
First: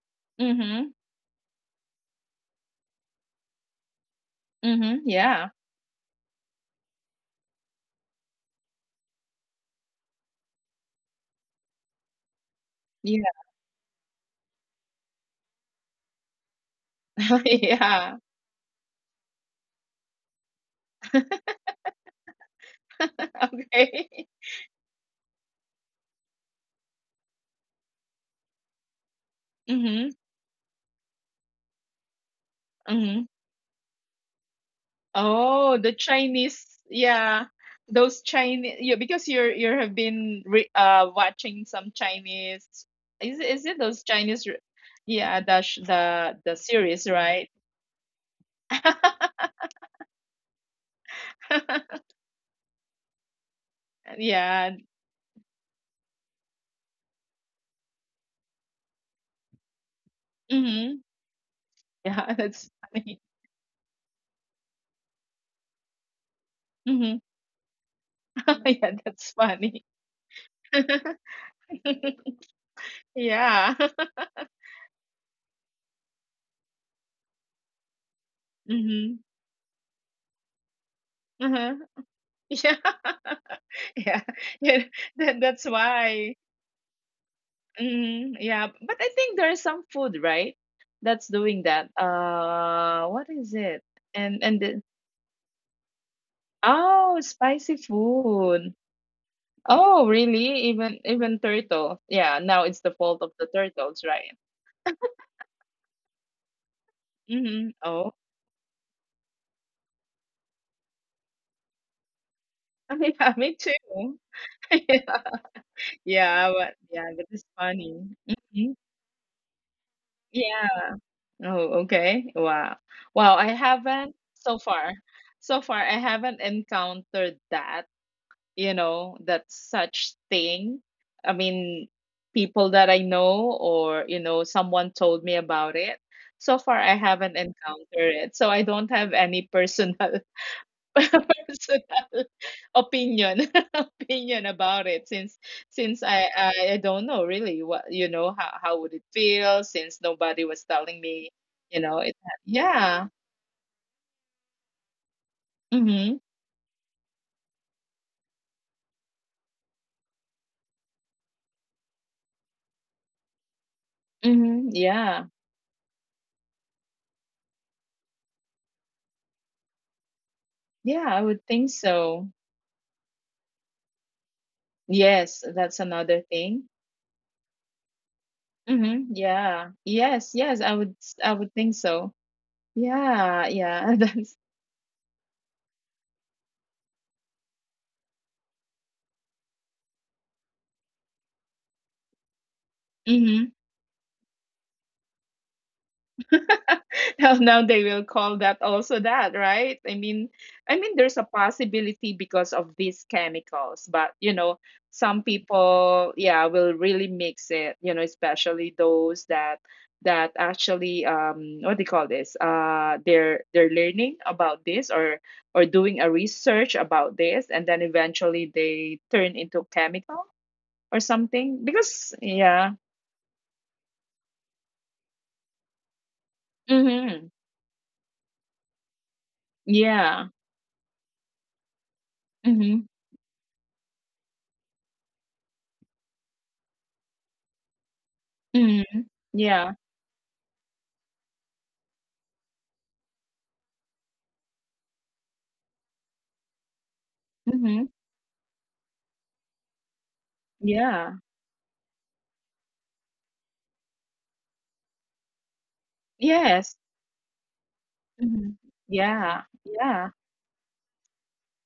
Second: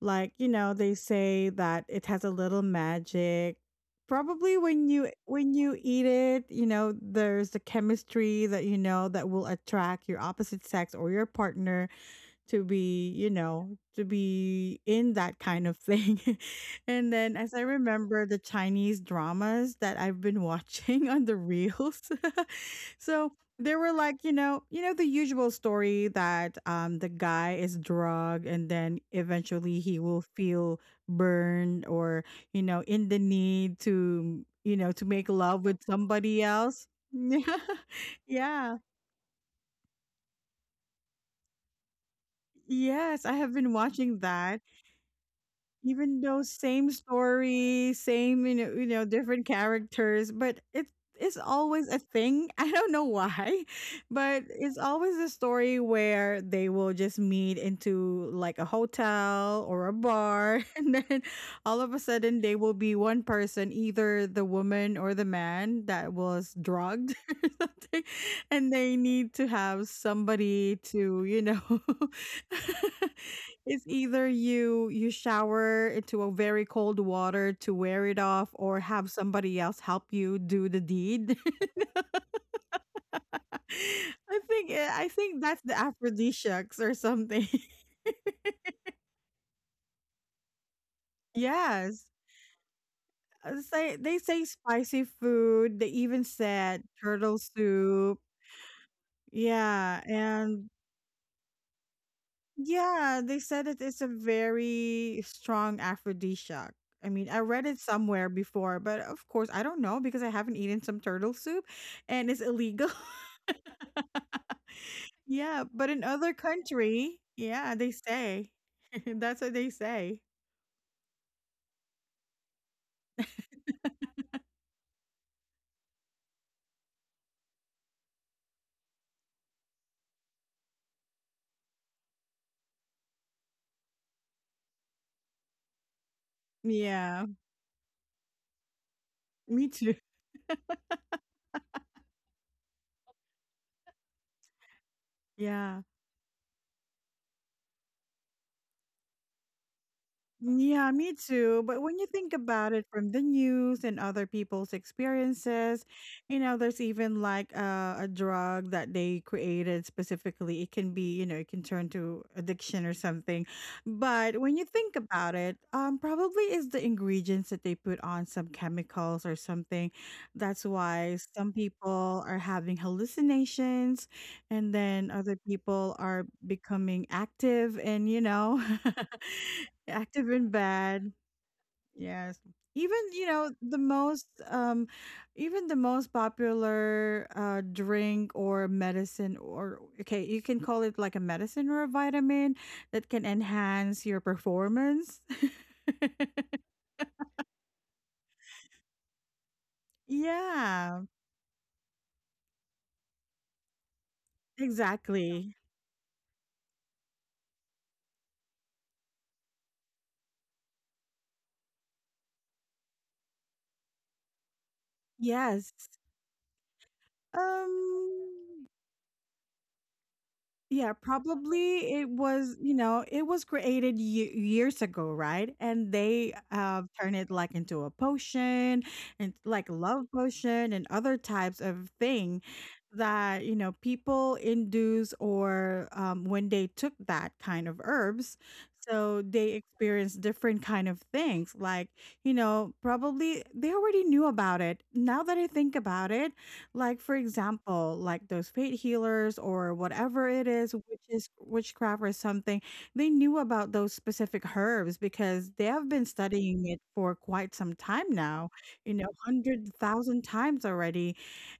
A: like, you know,
B: Mhm,
A: they say that it has a little magic. Probably when
B: mhm,
A: you
B: yeah,
A: when you eat it, you know, there's the chemistry that you know that will attract your opposite sex or your partner to be,
B: yeah.
A: you know, to be in that kind of thing. And then, as I
B: Yeah,
A: remember the Chinese dramas that I've been watching on the reels. So they were like, you
B: okay.
A: know, you know the usual story that um the guy is drugged, and then eventually he
B: Mhm.
A: will feel burned, or, you know, in the
B: Mhm.
A: need to, you know, to make love with
B: Oh, the
A: somebody
B: Chinese,
A: else.
B: yeah,
A: Yeah.
B: those
A: Yeah.
B: Chinese, yeah, because you're you have been re uh watching some Chinese.
A: Yes, I
B: Is it-
A: have
B: is
A: been
B: it those
A: watching
B: Chinese?
A: that.
B: re- Yeah, the sh-
A: Even though
B: the the
A: same
B: series, right?
A: story, same, you know you know, different characters, but it's it's always a thing. I don't know why, but it's
B: Yeah.
A: always a story where they will just meet into like a hotel or a bar,
B: Mm-hmm.
A: and then all of a
B: Yeah,
A: sudden they
B: that's
A: will be
B: funny.
A: one person, either the woman or the man that was
B: Mm-hmm.
A: drugged, or something, and
B: Yeah,
A: they
B: that's
A: need to
B: funny.
A: have somebody to, you know,
B: Yeah.
A: It's either you you shower into a very cold water to wear it off, or
B: Mm-hmm.
A: have somebody else help you do the deed.
B: Uh-huh. Yeah. Yeah.
A: I think
B: Yeah.
A: eh, I
B: That,
A: think
B: that's
A: that's the
B: why.
A: aphrodisiacs or something.
B: Mhm, yeah, but I think there is some food, right? That's doing that.
A: Yes.
B: Uh, what is
A: Uh,
B: it?
A: say they
B: And
A: say
B: and the,
A: spicy food. They even said
B: oh,
A: turtle
B: spicy
A: soup.
B: food.
A: Yeah,
B: Oh,
A: and
B: really? Even even turtle. Yeah, now it's the
A: yeah,
B: fault
A: they
B: of the
A: said that it's a
B: turtles, right?
A: very strong aphrodisiac. I mean, I read it
B: Mm-hmm. Oh,
A: somewhere before, but of course, I don't know because I haven't eaten some turtle soup, and it's illegal.
B: I mean, yeah, me too.
A: Yeah, but
B: Yeah,
A: in other
B: yeah, but
A: country,
B: yeah, but it's
A: yeah, they
B: funny.
A: say.
B: Mhm.
A: That's what they say.
B: Yeah. Oh, okay. Wow. Wow, I haven't so far. So far, I haven't encountered that. You know, that such thing. I mean, people that I know or, you know, someone told me about it. So far, I
A: Yeah,
B: haven't encountered it. So I don't have any
A: me
B: personal
A: too.
B: personal opinion opinion about it since
A: Yeah.
B: since I, I I don't know really what you know how how would it feel, since nobody was
A: Yeah,
B: telling
A: me
B: me.
A: too.
B: You
A: But
B: know
A: when you
B: it.
A: think about it,
B: Yeah.
A: from the news and other people's experiences,
B: Mm-hmm.
A: you know, there's even like a, a drug that they created specifically. It can be, you know, it can turn to addiction or something. But when you
B: Mm-hmm.
A: think
B: Yeah,
A: about it, um, probably is the ingredients that they put on some chemicals or something. That's
B: yeah,
A: why
B: I would
A: some
B: think
A: people
B: so.
A: are having hallucinations, and then other
B: Yes, that's
A: people
B: another
A: are
B: thing.
A: becoming active and, you know,
B: Mhm, yeah.
A: active
B: Yes,
A: and
B: yes, I would
A: bad.
B: s- I would think so.
A: Yes. Even, you
B: Yeah,
A: know, the
B: yeah.
A: most
B: That's
A: um even the most popular uh drink or medicine or, okay, you can call it like a medicine or a vitamin that can
B: mhm.
A: enhance your performance.
B: Now now they will call that also that, right? I mean I mean
A: Yeah,
B: there's a possibility because of these chemicals, but you know, some
A: exactly.
B: people, yeah, will really mix it, you know, especially those that that actually um what do you call this? Uh they're they're learning about this, or or
A: Yes.
B: doing a research about this, and then eventually
A: Um
B: they turn into chemical
A: Yeah,
B: or something
A: probably
B: because
A: it was,
B: yeah.
A: you know, it was created ye- years ago, right? And they uh, turn
B: Hmm.
A: it like into a potion and like love
B: Yeah.
A: potion and other types of thing
B: Hmm.
A: that, you know, people induce, or um, when they took that kind of herbs.
B: Hmm.
A: So they
B: Yeah.
A: experienced different kind of things, like, you know, probably they already knew about it. Now that I think about it, like, for
B: Hmm.
A: example, like those fate healers or whatever it is, which
B: Yeah.
A: is witchcraft or something, they knew about those specific herbs because they have been studying
B: Yes.
A: it for quite some time now,
B: Hmm.
A: you know,
B: Yeah,
A: hundred
B: yeah.
A: thousand times already.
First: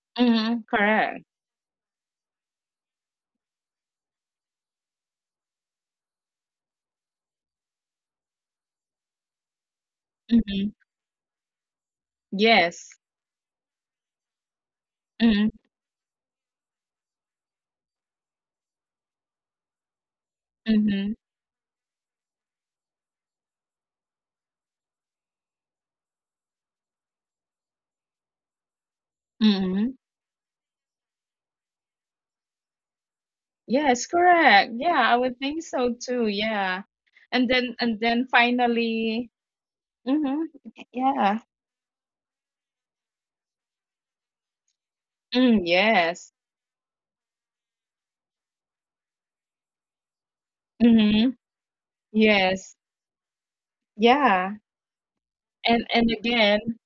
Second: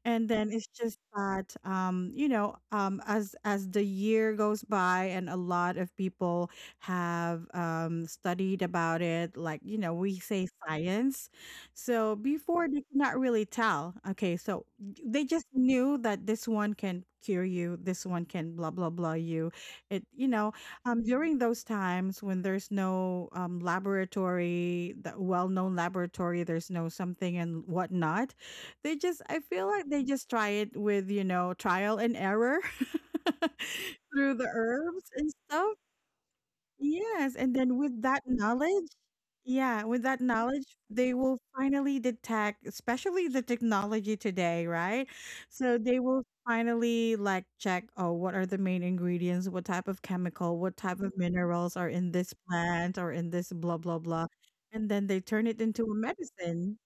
A: And then,
B: Hmm.
A: it's just
B: Correct.
A: that um, you know, um as as the year goes by, and a lot of people have um studied about it, like, you know, we say
B: Hmm.
A: science. So before, they could
B: Yes.
A: not really tell. Okay, so they just
B: Hmm.
A: knew that this one can cure you, this one can blah blah blah, you, it, you know um
B: Hmm.
A: during those times when there's no um laboratory that well-known laboratory, there's no something and whatnot, they just I feel like
B: Hmm.
A: they just try it with, you know trial and error.
B: Yes,
A: Through the
B: correct,
A: herbs
B: yeah, I
A: and
B: would think
A: stuff.
B: so too. Yeah,
A: Yes,
B: and
A: and then,
B: then
A: with
B: and
A: that
B: then
A: knowledge,
B: finally.
A: yeah, with that
B: Hmm.
A: knowledge, they will
B: Yeah.
A: finally detect, especially the technology today, right?
B: Mm,
A: So they will
B: yes.
A: finally like check, oh, what are the main ingredients? What type of chemical? What type of
B: Hmm.
A: minerals are in this
B: Yes.
A: plant or in this, blah, blah, blah?
B: Yeah,
A: And then they turn it into
B: and
A: a
B: and again.
A: medicine.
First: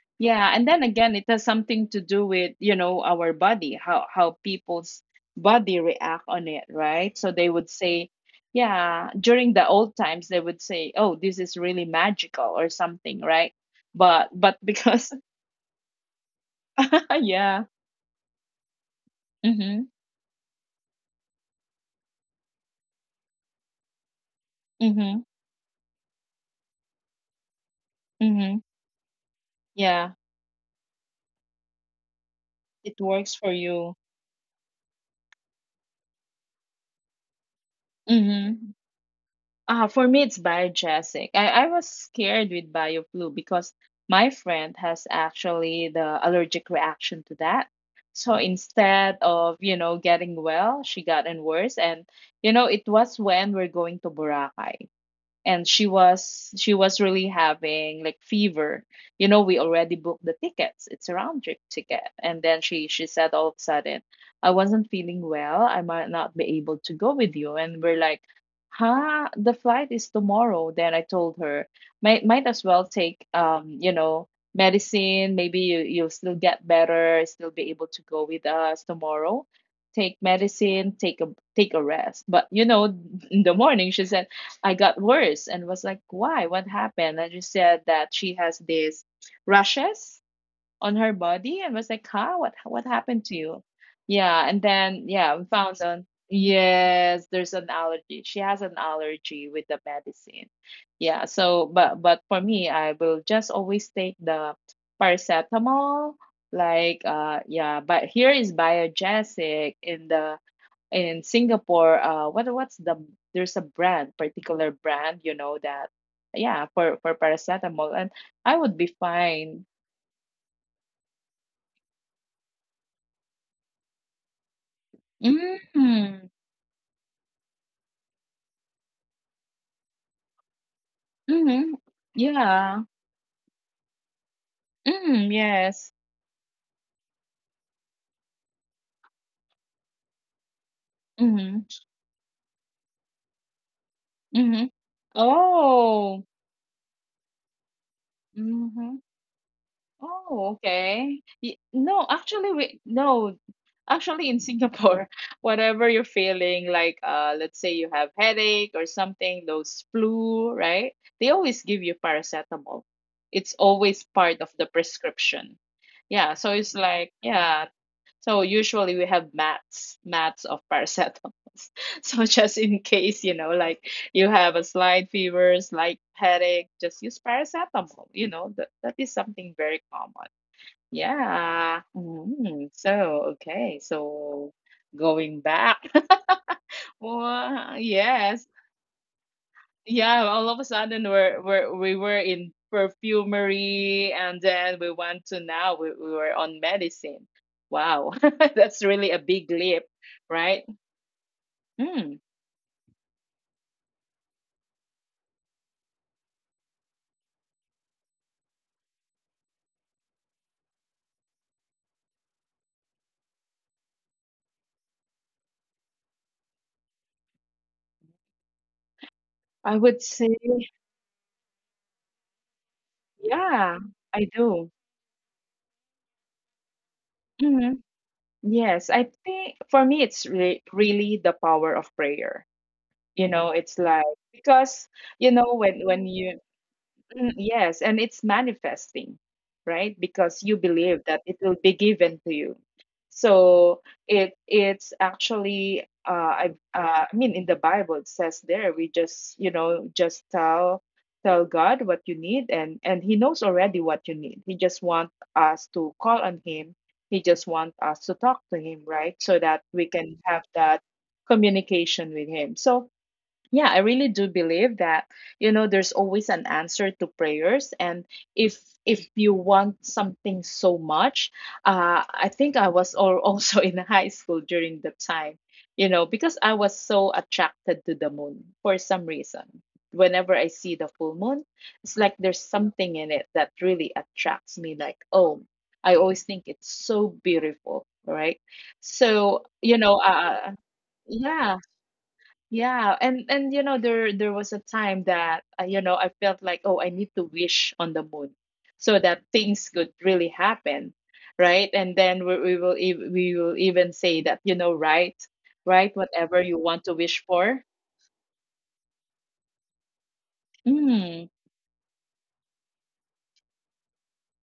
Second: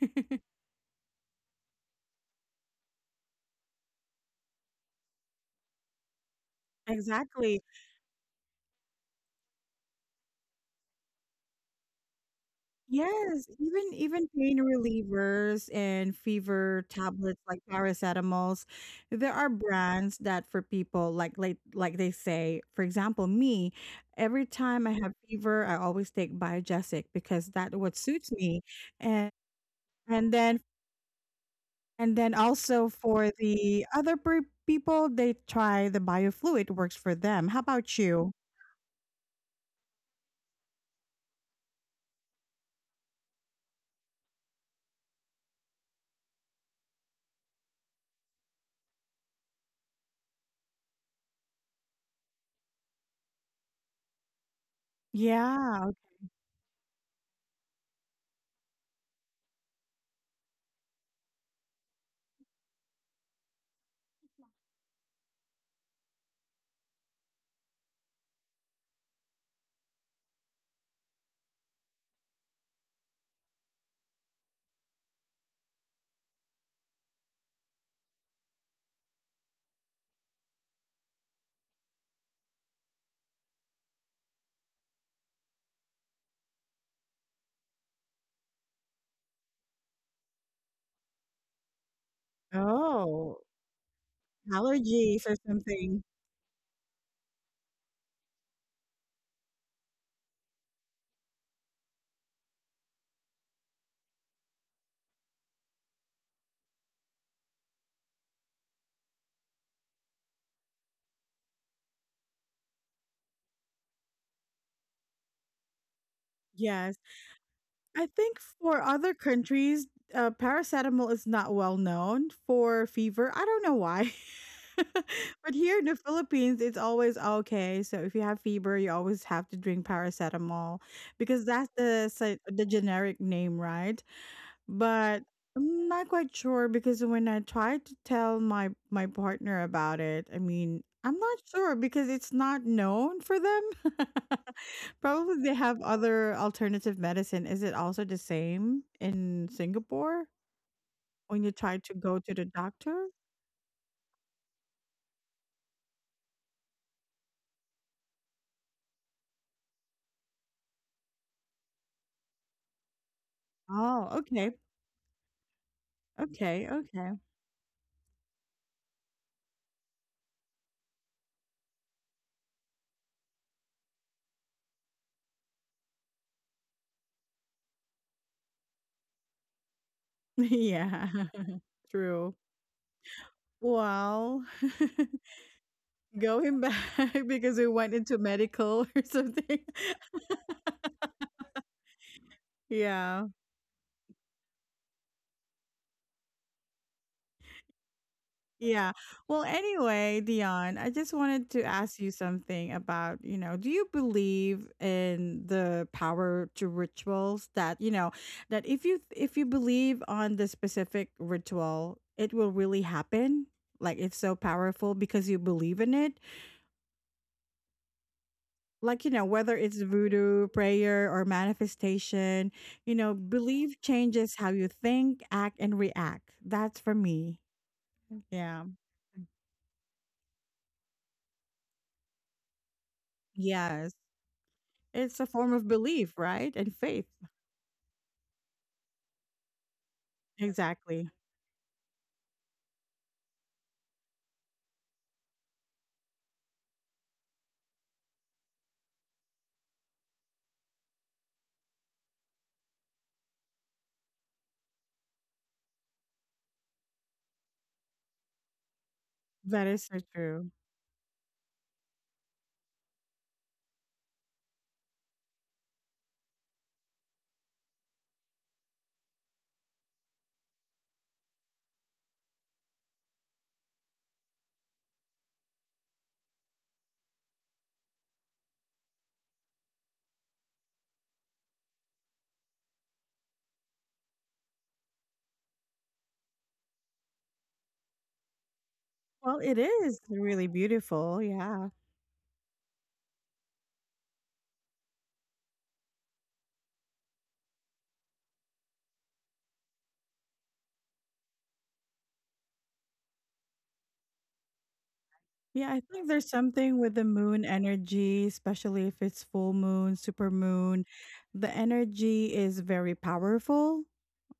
B: Yeah, and then again, it has something to do with, you know, our body, how how people's body react on it, right? So they
A: Exactly.
B: would say, yeah, during the old times they would say, "Oh, this is really magical," or something,
A: Yes,
B: right?
A: even even
B: But but
A: pain
B: because
A: relievers and fever tablets like
B: yeah.
A: paracetamols, there are
B: Mhm.
A: brands that, for people, like like like they say, for example, me, every time I have
B: Mhm.
A: fever, I always take Biogesic because that what suits
B: Mhm.
A: me. And
B: Yeah,
A: and then and then
B: it
A: also,
B: works
A: for
B: for
A: the
B: you.
A: other per people, they try the biofluid works for them. How about you?
B: Mhm. Uh, for me, it's Biogesic. I, I was scared with BioFlu because my friend has actually the allergic reaction to that. So instead of, you know, getting well, she gotten worse. And, you know, it was when we're going to Boracay, and she
A: Yeah.
B: was she was really having like fever you know We already booked the tickets. It's a round trip ticket, and then she she said all of a sudden, "I wasn't feeling well. I might not be able to go with you." And we're like, "Huh? The flight is tomorrow." Then I told her, might might as well take um you know medicine. Maybe you you'll still get better, still be able to go with us tomorrow. Take medicine, take a take a rest." But you know in the morning she said, "I got worse," and was like, "Why? What happened?" And she said that she has these rashes on her body, and was like, "Huh? What what happened to
A: Oh,
B: you?" Yeah. And then,
A: allergies
B: yeah, we
A: or
B: found out,
A: something.
B: yes, there's an allergy. She has an allergy with the medicine. Yeah. So but but for me, I will just always take the paracetamol. Like, uh yeah, but here is biogesic, in the in Singapore, uh, what what's the, there's a brand, particular brand, you know, that, yeah, for
A: Yes.
B: for paracetamol, and
A: I think
B: I would
A: for
B: be
A: other
B: fine.
A: countries, uh, paracetamol is not well known for fever. I don't know why. But here in the
B: Mm,
A: Philippines, it's always okay. So if you have fever, you always have to drink paracetamol because
B: mm-hmm.
A: that's the si- the
B: Yeah.
A: generic name, right?
B: Mm,
A: But
B: yes.
A: I'm not quite sure, because when I tried to tell my my partner about it, I mean, I'm not
B: Mm-hmm.
A: sure because it's not known for them.
B: Mm-hmm.
A: Probably they have
B: Oh.
A: other alternative medicine. Is it also the same
B: Mm-hmm.
A: in Singapore
B: Oh, okay.
A: when
B: Y-
A: you try to
B: no,
A: go to
B: actually,
A: the
B: we
A: doctor?
B: no, actually in Singapore, whatever you're feeling, like, uh, let's say you have headache or something, those flu, right? They always give you paracetamol. It's always
A: Oh,
B: part of
A: okay.
B: the prescription. Yeah, so it's
A: Okay,
B: like,
A: okay.
B: yeah, so usually we have mats, mats of paracetamol. So just in case, you know, like, you have a slight fever, slight headache, just use paracetamol. You know, that, that is something very common.
A: Yeah,
B: Yeah.
A: true.
B: Mm, so, okay. So
A: Well,
B: going back.
A: going back because we
B: Well,
A: went into
B: yes,
A: medical or something.
B: yeah, all of a sudden we're, we're we were in
A: Yeah.
B: perfumery, and then we went to, now we, we were on medicine. Wow, that's
A: Yeah.
B: really a big
A: Well,
B: leap,
A: anyway,
B: right?
A: Dion, I just wanted to ask you
B: Mm,
A: something about, you know, do you believe in the power to rituals that, you know, that if you if you believe on the specific ritual, it will really happen? Like it's so powerful because you believe in it. Like, you know, whether
B: I
A: it's
B: would say,
A: voodoo, prayer, or manifestation, you know,
B: yeah,
A: belief
B: I
A: changes how
B: do.
A: you think, act, and react. That's for me.
B: Mhm.
A: Yeah.
B: Yes, I think for me it's re- really the power of prayer. You know, it's
A: Yes.
B: like, because
A: It's
B: you
A: a
B: know,
A: form of
B: when when
A: belief,
B: you,
A: right? And faith.
B: mm, yes, and it's manifesting, right? Because you believe
A: Exactly.
B: that it will be given to you. So it, it's actually, uh, I uh, I mean, in the Bible it says there, we just, you know, just tell tell God what you need, and and He knows already what you need. He just wants us to call on Him. He just wants us to talk to Him, right? So that
A: That
B: we
A: is so
B: can have
A: true.
B: that communication with Him. So yeah, I really do believe that, you know, there's always an answer to prayers. And if if you want something so much, uh, I think I was all, also in high school during the time, you know, because I was so attracted to the moon for some reason. Whenever I see the full moon, it's like there's something in it that really attracts me, like, oh, I always think it's so beautiful, right? So,
A: Well, it
B: you know,
A: is
B: uh,
A: really beautiful.
B: yeah,
A: Yeah.
B: yeah, and and you know, there there was a time that, uh, you know, I felt like, oh, I need to wish on the moon so that things could really happen, right? And then we, we will ev- we will even say that, you know, right,
A: Yeah, I
B: right,
A: think there's
B: whatever you want
A: something
B: to
A: with the
B: wish
A: moon
B: for.
A: energy, especially if it's full moon, super moon.
B: Mm,
A: The energy is very powerful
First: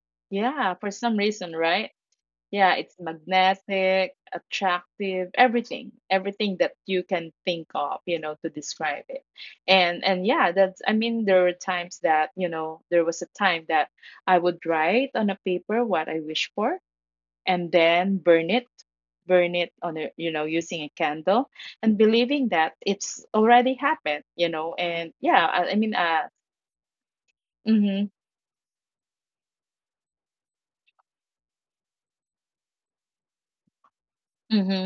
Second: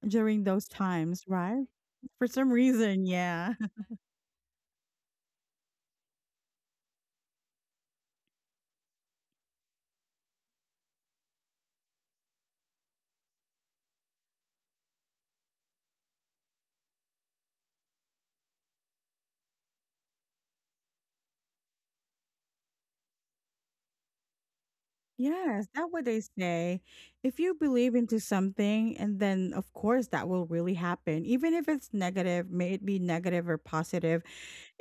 A: during those
B: yeah, for some
A: times,
B: reason,
A: right?
B: right?
A: For some
B: Yeah, it's
A: reason, yeah.
B: magnetic, attractive, everything, everything that you can think of, you know, to describe it. And and yeah, that's, I mean there were times that, you know, there was a time that I would write on a paper what I wish for and then burn it, burn it on a, you know, using a candle, and believing that it's already happened, you know. And yeah,
A: Yes,
B: I, I
A: that's
B: mean,
A: what they
B: uh,
A: say. If you believe
B: mhm,
A: into something, and then of course that will really happen, even if it's negative, may it be negative or positive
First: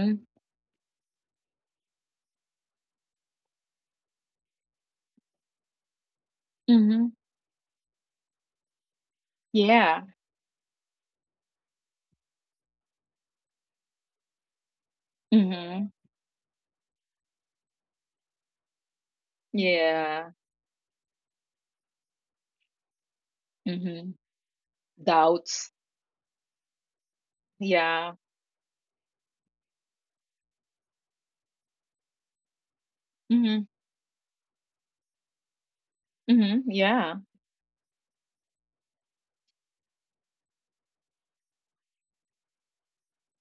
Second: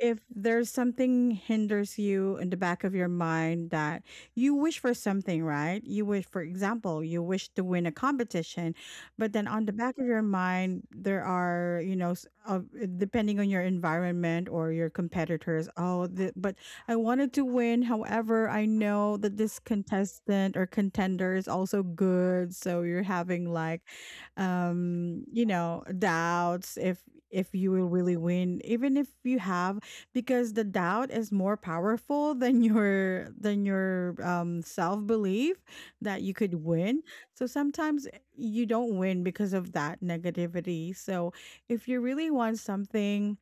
A: if there's something hinders you in the back of your mind that you wish for something, right? You wish, for example,
B: mhm,
A: you wish to win a competition, but then on the back
B: yeah.
A: of your mind, there are, you know, s- uh, depending on your environment or your competitors,
B: Mhm.
A: oh, the, but I wanted to win. However, I know that this
B: Yeah.
A: contestant or contender is also good. So you're having like,
B: Mhm.
A: um, you
B: Doubts.
A: know, doubts if if you will
B: Yeah.
A: really win, even if you have, because the doubt is more powerful than your than
B: Mhm.
A: your um self belief that you could
B: Mhm.
A: win.
B: Yeah.
A: So sometimes eh, you don't win because of that negativity. So if you really want something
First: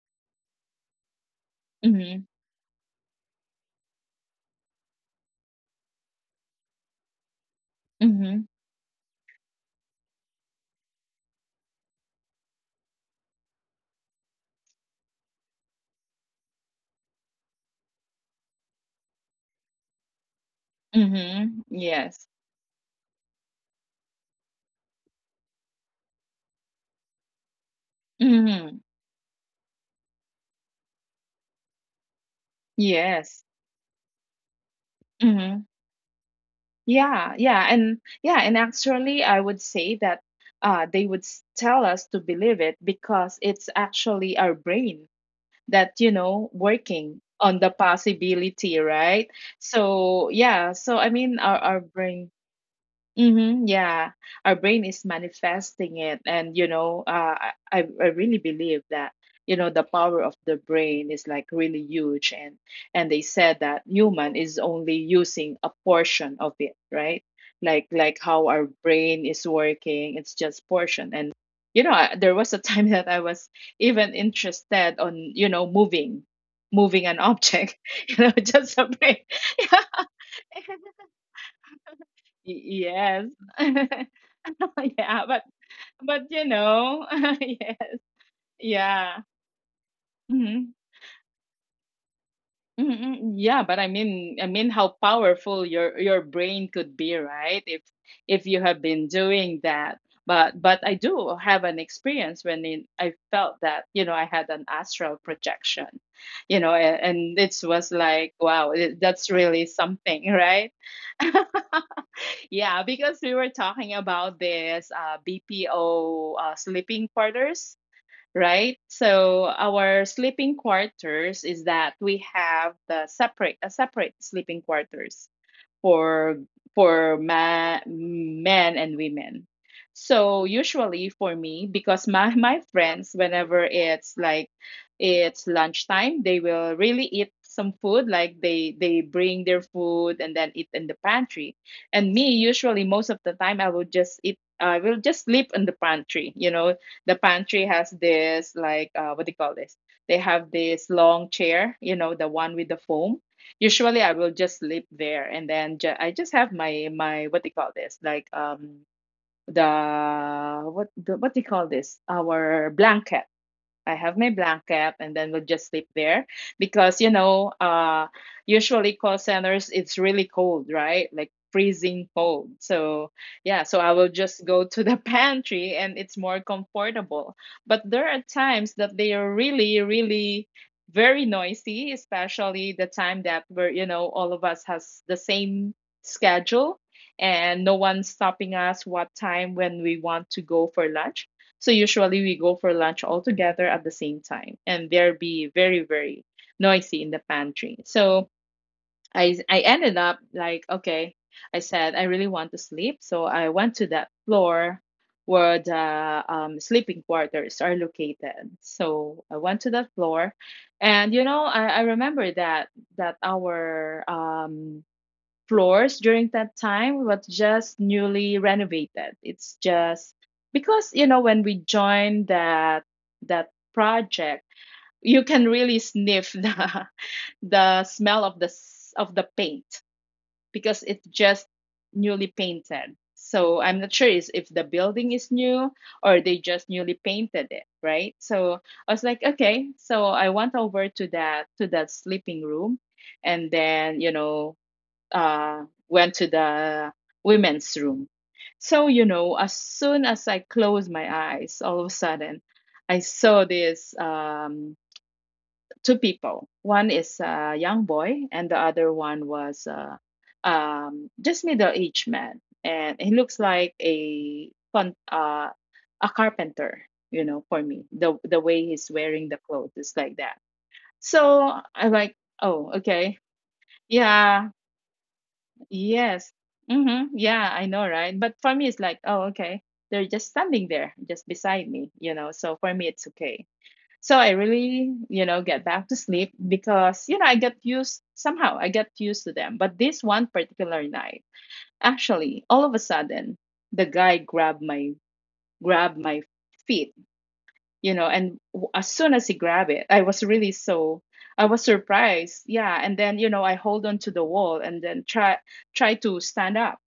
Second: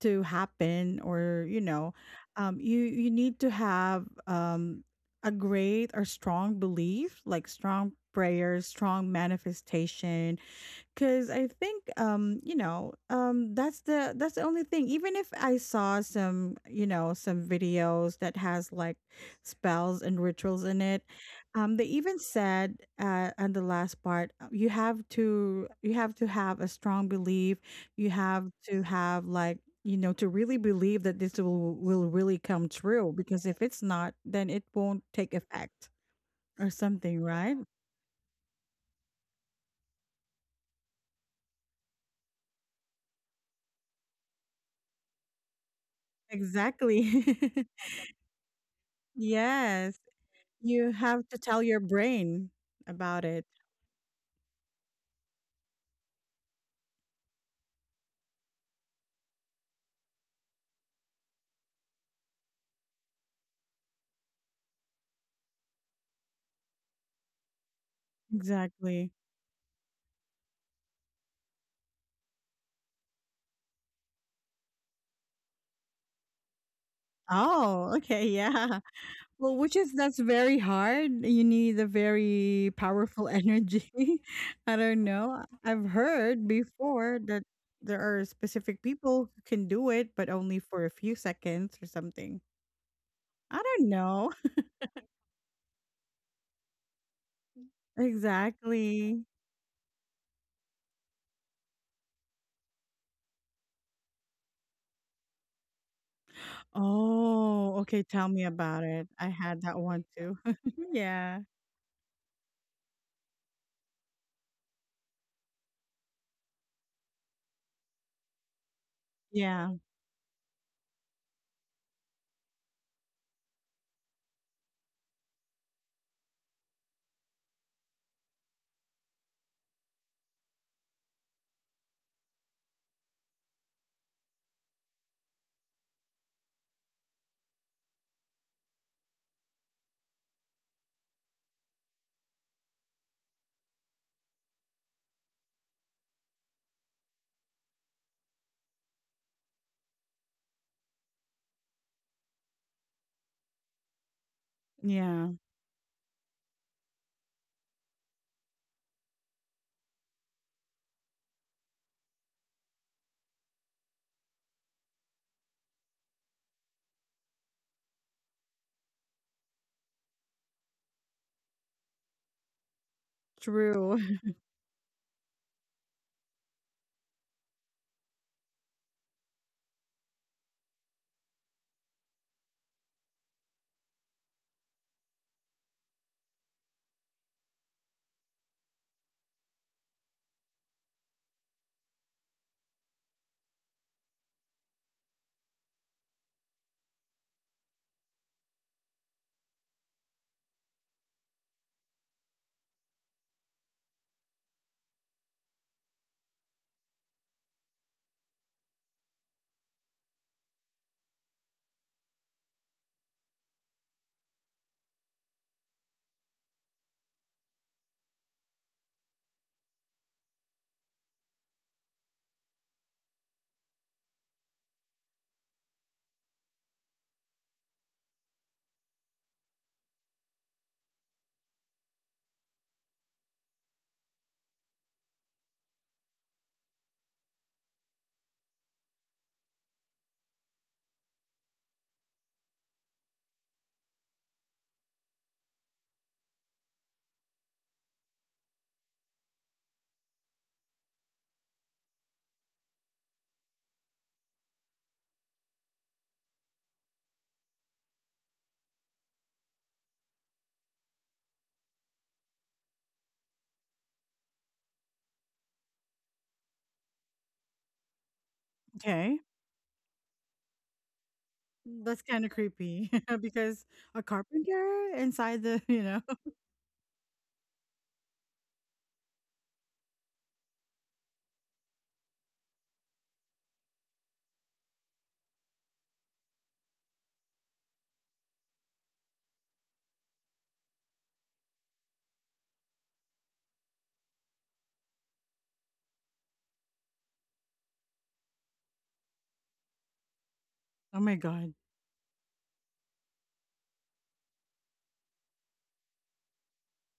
A: to happen, or you know,
B: Mhm.
A: um you you need to have um a great or strong belief, like strong
B: Mhm.
A: prayers, strong manifestation. Cause I think, um, you know, um that's the that's the only thing. Even if I saw some, you know, some videos that has like spells and rituals in it,
B: Mhm.
A: um, they even
B: Yes.
A: said uh on the last part, uh, you have to you have to have a strong belief, you have to
B: Mhm.
A: have like, you know, to really believe that this will will really come true, because
B: Yes.
A: if it's not then it won't take
B: Mhm.
A: effect or something,
B: Yeah.
A: right?
B: Yeah. And yeah. And actually, I would say that, uh, they would s- tell us to believe it because it's actually our brain that, you know,
A: Exactly.
B: working on the possibility, right?
A: Yes.
B: So yeah.
A: You
B: So I
A: have to
B: mean, our
A: tell your
B: our brain.
A: brain about it.
B: Mm-hmm, yeah, our brain is manifesting it, and you know, uh, I I I really believe that, you know, the power of the brain is like really huge, and and they said that human is only using a portion of it, right? Like like how our
A: Exactly.
B: brain is working, it's just portion, and you know, I, there was a time that I was even interested on, you know, moving, moving an object,
A: Oh, okay,
B: you know,
A: yeah.
B: just a brain.
A: Well, which is, that's very hard. You need a very powerful
B: Yeah.
A: energy.
B: Yes.
A: I don't
B: Yeah,
A: know.
B: but
A: I've
B: but
A: heard
B: you know,
A: before that
B: yes,
A: there are specific people
B: yeah,
A: who can do it, but only
B: hmm,
A: for a few seconds or something.
B: hmm,
A: I
B: yeah.
A: don't
B: But I
A: know.
B: mean, I mean, how powerful your your brain could be, right? If if you have been
A: Exactly.
B: doing that. But but I do have an experience when it, I felt that, you know, I had an astral projection, you know, and, and it
A: Oh,
B: was
A: okay. Tell me
B: like, wow,
A: about it.
B: it,
A: I
B: that's
A: had
B: really
A: that one too.
B: something, right?
A: Yeah.
B: Yeah, because we were talking about this, uh, B P O, uh, sleeping quarters, right? So
A: Yeah.
B: our sleeping quarters is that we have the separate, a separate sleeping quarters for for ma- men and women. So usually for me, because my my friends, whenever it's like, it's lunchtime, they will really eat some food. Like they they bring their food and then eat in the pantry. And me, usually most of the time, I will just eat. I will just sleep in the pantry. You know, the pantry has this like, uh, what do you call this? They have this long chair. You know, the one with the foam. Usually I will just sleep there,
A: Yeah.
B: and then ju- I just have my my what do you call this? Like, um the what the, what do you call this? Our blanket. I have my blanket, and then we'll just sleep there, because you know, uh usually call centers, it's really cold, right, like freezing cold. So yeah, so I
A: True.
B: will just go to the pantry, and it's more comfortable, but there are times that they are really, really very noisy, especially the time that we're, you know, all of us has the same schedule, and no one's stopping us what time when we want to go for lunch. So usually we go for lunch all together at the same time, and there be very, very noisy in the pantry. So I I ended up like, okay, I said I really want to sleep, so I went to that floor where the, um, sleeping quarters are located. So I went to that floor, and you know, I, I remember that that our um floors during that time was just newly renovated. It's just because you know, when we joined that that project, you can really sniff the the smell of the s- of the paint, because it's just newly painted. So I'm not sure is if the building is new, or they just newly painted it, right? So I was like, okay. So I went over to that to that sleeping room, and then you know, uh, went to the women's room. So, you know, as soon as I closed my eyes, all of a sudden, I saw these, um, two people. One is a young boy, and the other one was, uh, um, just middle aged man. And he looks like a con- uh, a carpenter, you know, for me. The the way he's
A: Okay.
B: wearing the clothes is like that. So I'm
A: That's
B: like,
A: kind of
B: oh,
A: creepy
B: okay,
A: because a
B: yeah,
A: carpenter inside the, you know,
B: yes. Mm-hmm. Yeah, I know, right? But for me, it's like, oh, okay. They're just standing there, just beside me, you know. So for me, it's okay. So I really, you know, get back to sleep because, you know, I get used somehow, I get used to them. But this one particular night, actually, all of a sudden, the guy grabbed my, grabbed my feet, you know, and w- as soon as he grabbed it, I was really
A: oh my
B: so,
A: god.
B: I was surprised. Yeah, and then, you know, I hold on to the wall and then try, try to stand up,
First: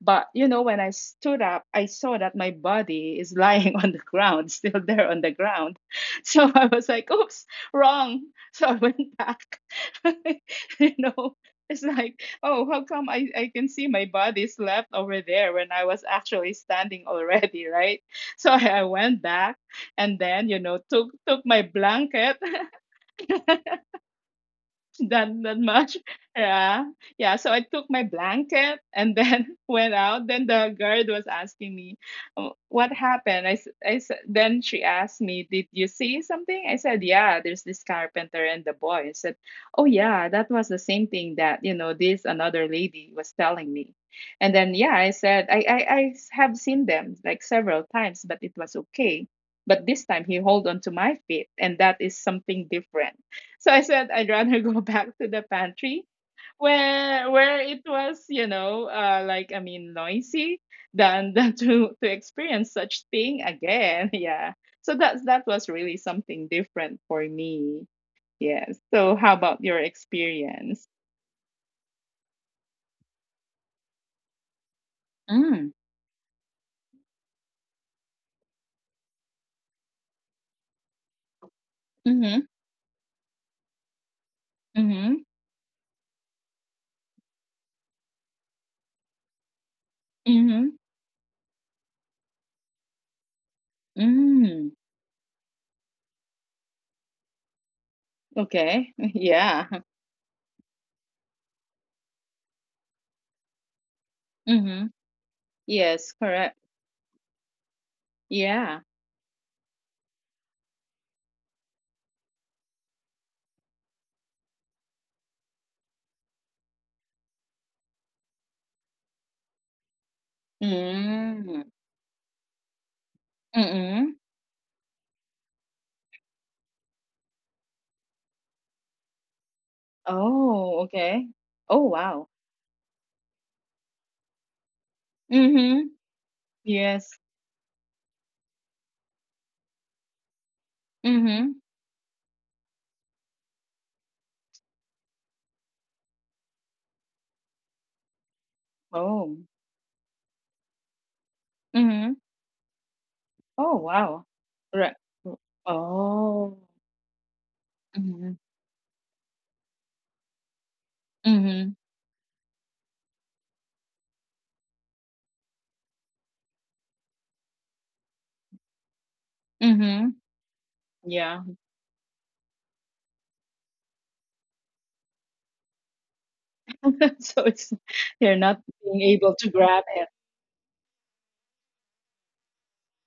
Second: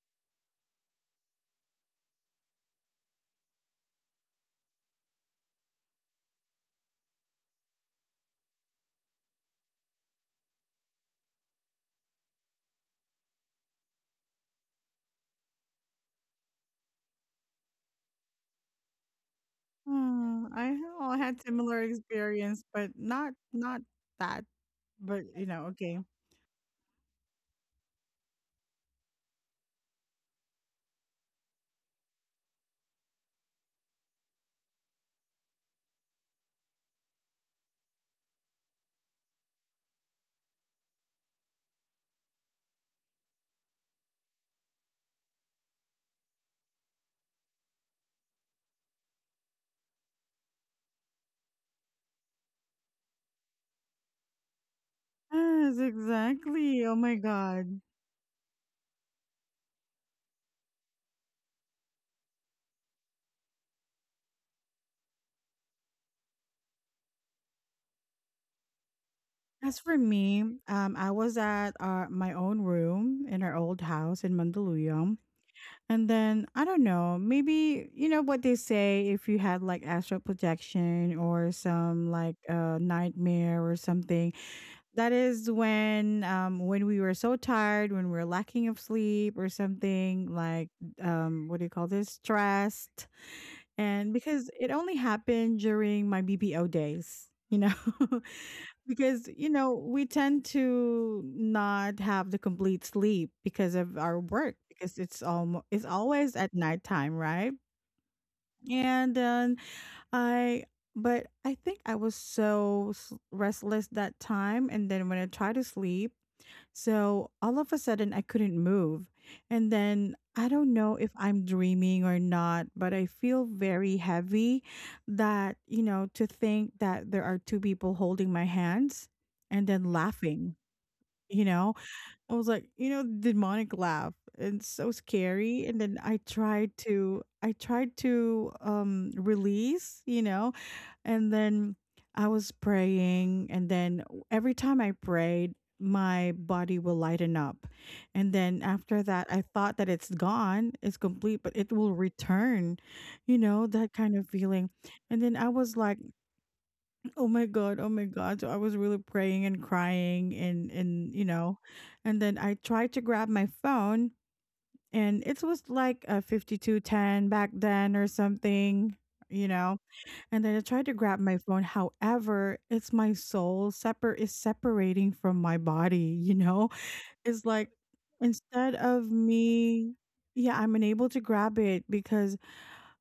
B: but you know, when I stood up, I saw that my body is lying on the ground, still there on the ground. So I was like, oops, wrong. So I went back. You know, it's like, oh, how come I, I can see my body's left over there when I was actually standing already, right? So I, I went back, and then,
A: Oh,
B: you know,
A: I
B: took
A: all
B: took
A: had
B: my
A: similar
B: blanket.
A: experience, but not not that. But
B: Done
A: you
B: that
A: know,
B: much.
A: okay.
B: Yeah. Yeah. So I took my blanket and then went out. Then the guard was asking me, "Oh, what happened?" I, s- I s- then she asked me, "Did you see something?" I said, yeah, there's this carpenter and the boy. I said, oh yeah, that was the same thing that, you know, this another lady was telling me. And then, yeah, I said, I, I, I s- have seen them like several times, but it was okay. But this time he hold on to my feet and that is something different, so I said I'd rather go back to the
A: Yes,
B: pantry
A: exactly. Oh my
B: where where it
A: god.
B: was, you know, uh, like I mean, noisy than than to to experience such thing again. Yeah. So that's that was really something different for me. Yes. So how about your
A: As for me,
B: experience?
A: um, I was at uh, my own room in our old house in Mandaluyong.
B: Mm.
A: And then I don't know, maybe you know what they say, if you had like astral projection or some like
B: Mhm.
A: uh, nightmare or something. That
B: Mhm.
A: is when um when we were so tired, when we are lacking of sleep or something like,
B: Mhm.
A: um what do you call this? Stressed. And because
B: Mm.
A: it only happened during my B P O days, you know.
B: Okay.
A: Because you
B: Yeah.
A: know, we tend to not have the complete sleep because of our work,
B: Mhm.
A: because it's almost it's
B: Yes.
A: always at
B: Correct.
A: nighttime, right?
B: Yeah.
A: And um, I but I think I was so s- restless that time. And then when I tried to sleep, so all of a sudden, I couldn't move. And then I don't know if I'm
B: Mm.
A: dreaming or not, but I feel very
B: Mm.
A: heavy, that, you know, to think that there are two people holding my hands and then laughing,
B: Oh. Okay.
A: you know.
B: Oh. Wow.
A: I was like, you know, demonic laugh. It's so scary. And
B: Mhm.
A: then I tried
B: Yes.
A: to I tried to um release, you know, and
B: Mhm.
A: then I was praying, and then every time I prayed, my body will lighten up. And then after that,
B: Oh.
A: I thought that it's gone, it's complete, but it will
B: Mhm.
A: return, you know,
B: Oh,
A: that kind
B: wow.
A: of feeling.
B: Right.
A: And
B: R
A: then I was like,
B: Oh.
A: oh my god, oh my
B: Mhm.
A: god. So I was really praying and crying, and and you know,
B: Mhm.
A: and then I tried to grab my phone, and it was like a fifty-two ten back then or something, you know.
B: Mhm.
A: And then I tried to grab
B: Yeah.
A: my phone. However, it's my soul separate is separating from my body, you know.
B: So
A: It's
B: it's
A: like
B: they're not
A: instead
B: being
A: of
B: able to grab
A: me,
B: it.
A: yeah, I'm unable to grab it because,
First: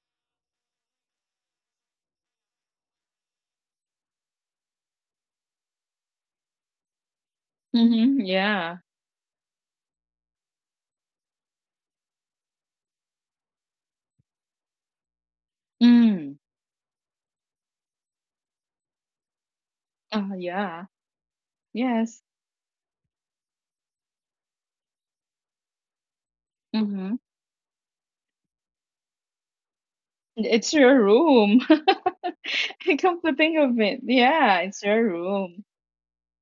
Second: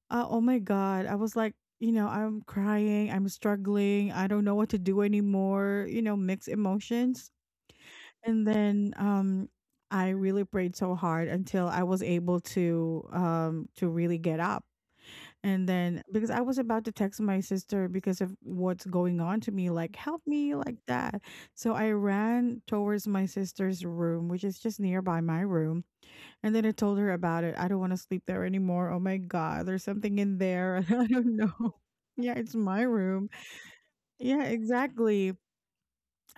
A: uh, oh my god. I was like, you know, I'm crying, I'm struggling, I don't know what to do anymore, you know, mixed emotions.
B: Mhm.
A: And
B: Yeah.
A: then um I really prayed so hard until I was able to um to really get up. And then because
B: Mm.
A: I was about to text my sister because of what's going on to me, like help
B: Oh,
A: me, like
B: yeah.
A: that. So I
B: Yes.
A: ran towards my sister's room, which is just nearby my room, and then I told her
B: Mhm.
A: about it. I don't want to sleep there anymore. Oh my God, there's something in
B: It's
A: there.
B: your
A: I don't
B: room.
A: know. Yeah, it's my
B: I come
A: room.
B: to think of it.
A: Yeah,
B: Yeah, it's your
A: exactly.
B: room.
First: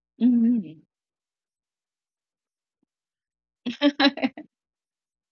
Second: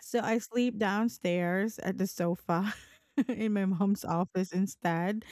A: So I sleep
B: Mhm.
A: downstairs at the sofa in my mom's office instead.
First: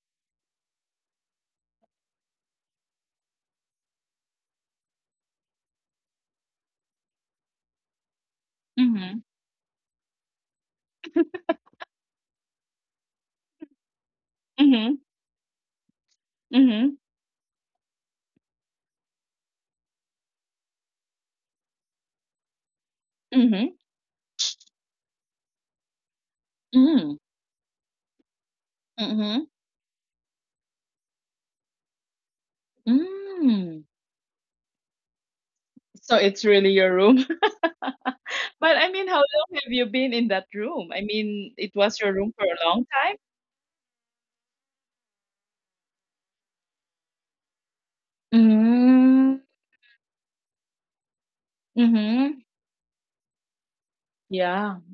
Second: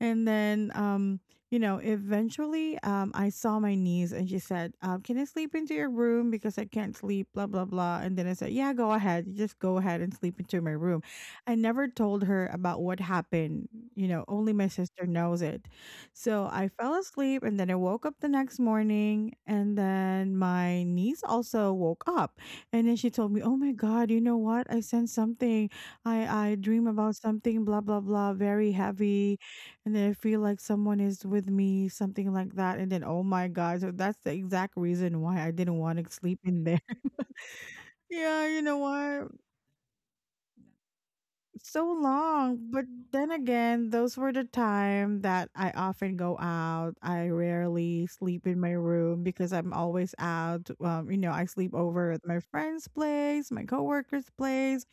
A: And then um you know, eventually, um I saw my niece, and she said, um can I sleep into your room because I can't sleep, blah blah blah. And then I said, yeah, go
B: Mhm.
A: ahead, just go ahead and sleep into my room. I never told her about what happened, you know, only my sister
B: Mhm.
A: knows it. So I fell
B: Mhm.
A: asleep, and then I woke up the next morning, and then my niece also woke up, and then she told me, oh my
B: Mhm.
A: god, you know what, I sensed something. I I dream about
B: Mhm.
A: something, blah blah blah, very heavy,
B: Mhm.
A: and then I feel like someone is with me, something like that. And then, oh my God.
B: Mhm.
A: So that's the exact reason why I didn't want to
B: So
A: sleep
B: it's
A: in
B: really
A: there.
B: your room.
A: Yeah, you know
B: But I mean, how
A: what?
B: long have you been in that room? I mean, it
A: So
B: was your room for a
A: long. But
B: long time?
A: then again, those were the time that I often go out. I rarely sleep in my room
B: Mm.
A: because I'm always out. Um, you know, I sleep over at my
B: Mhm.
A: friend's place, my coworker's
B: Yeah.
A: place.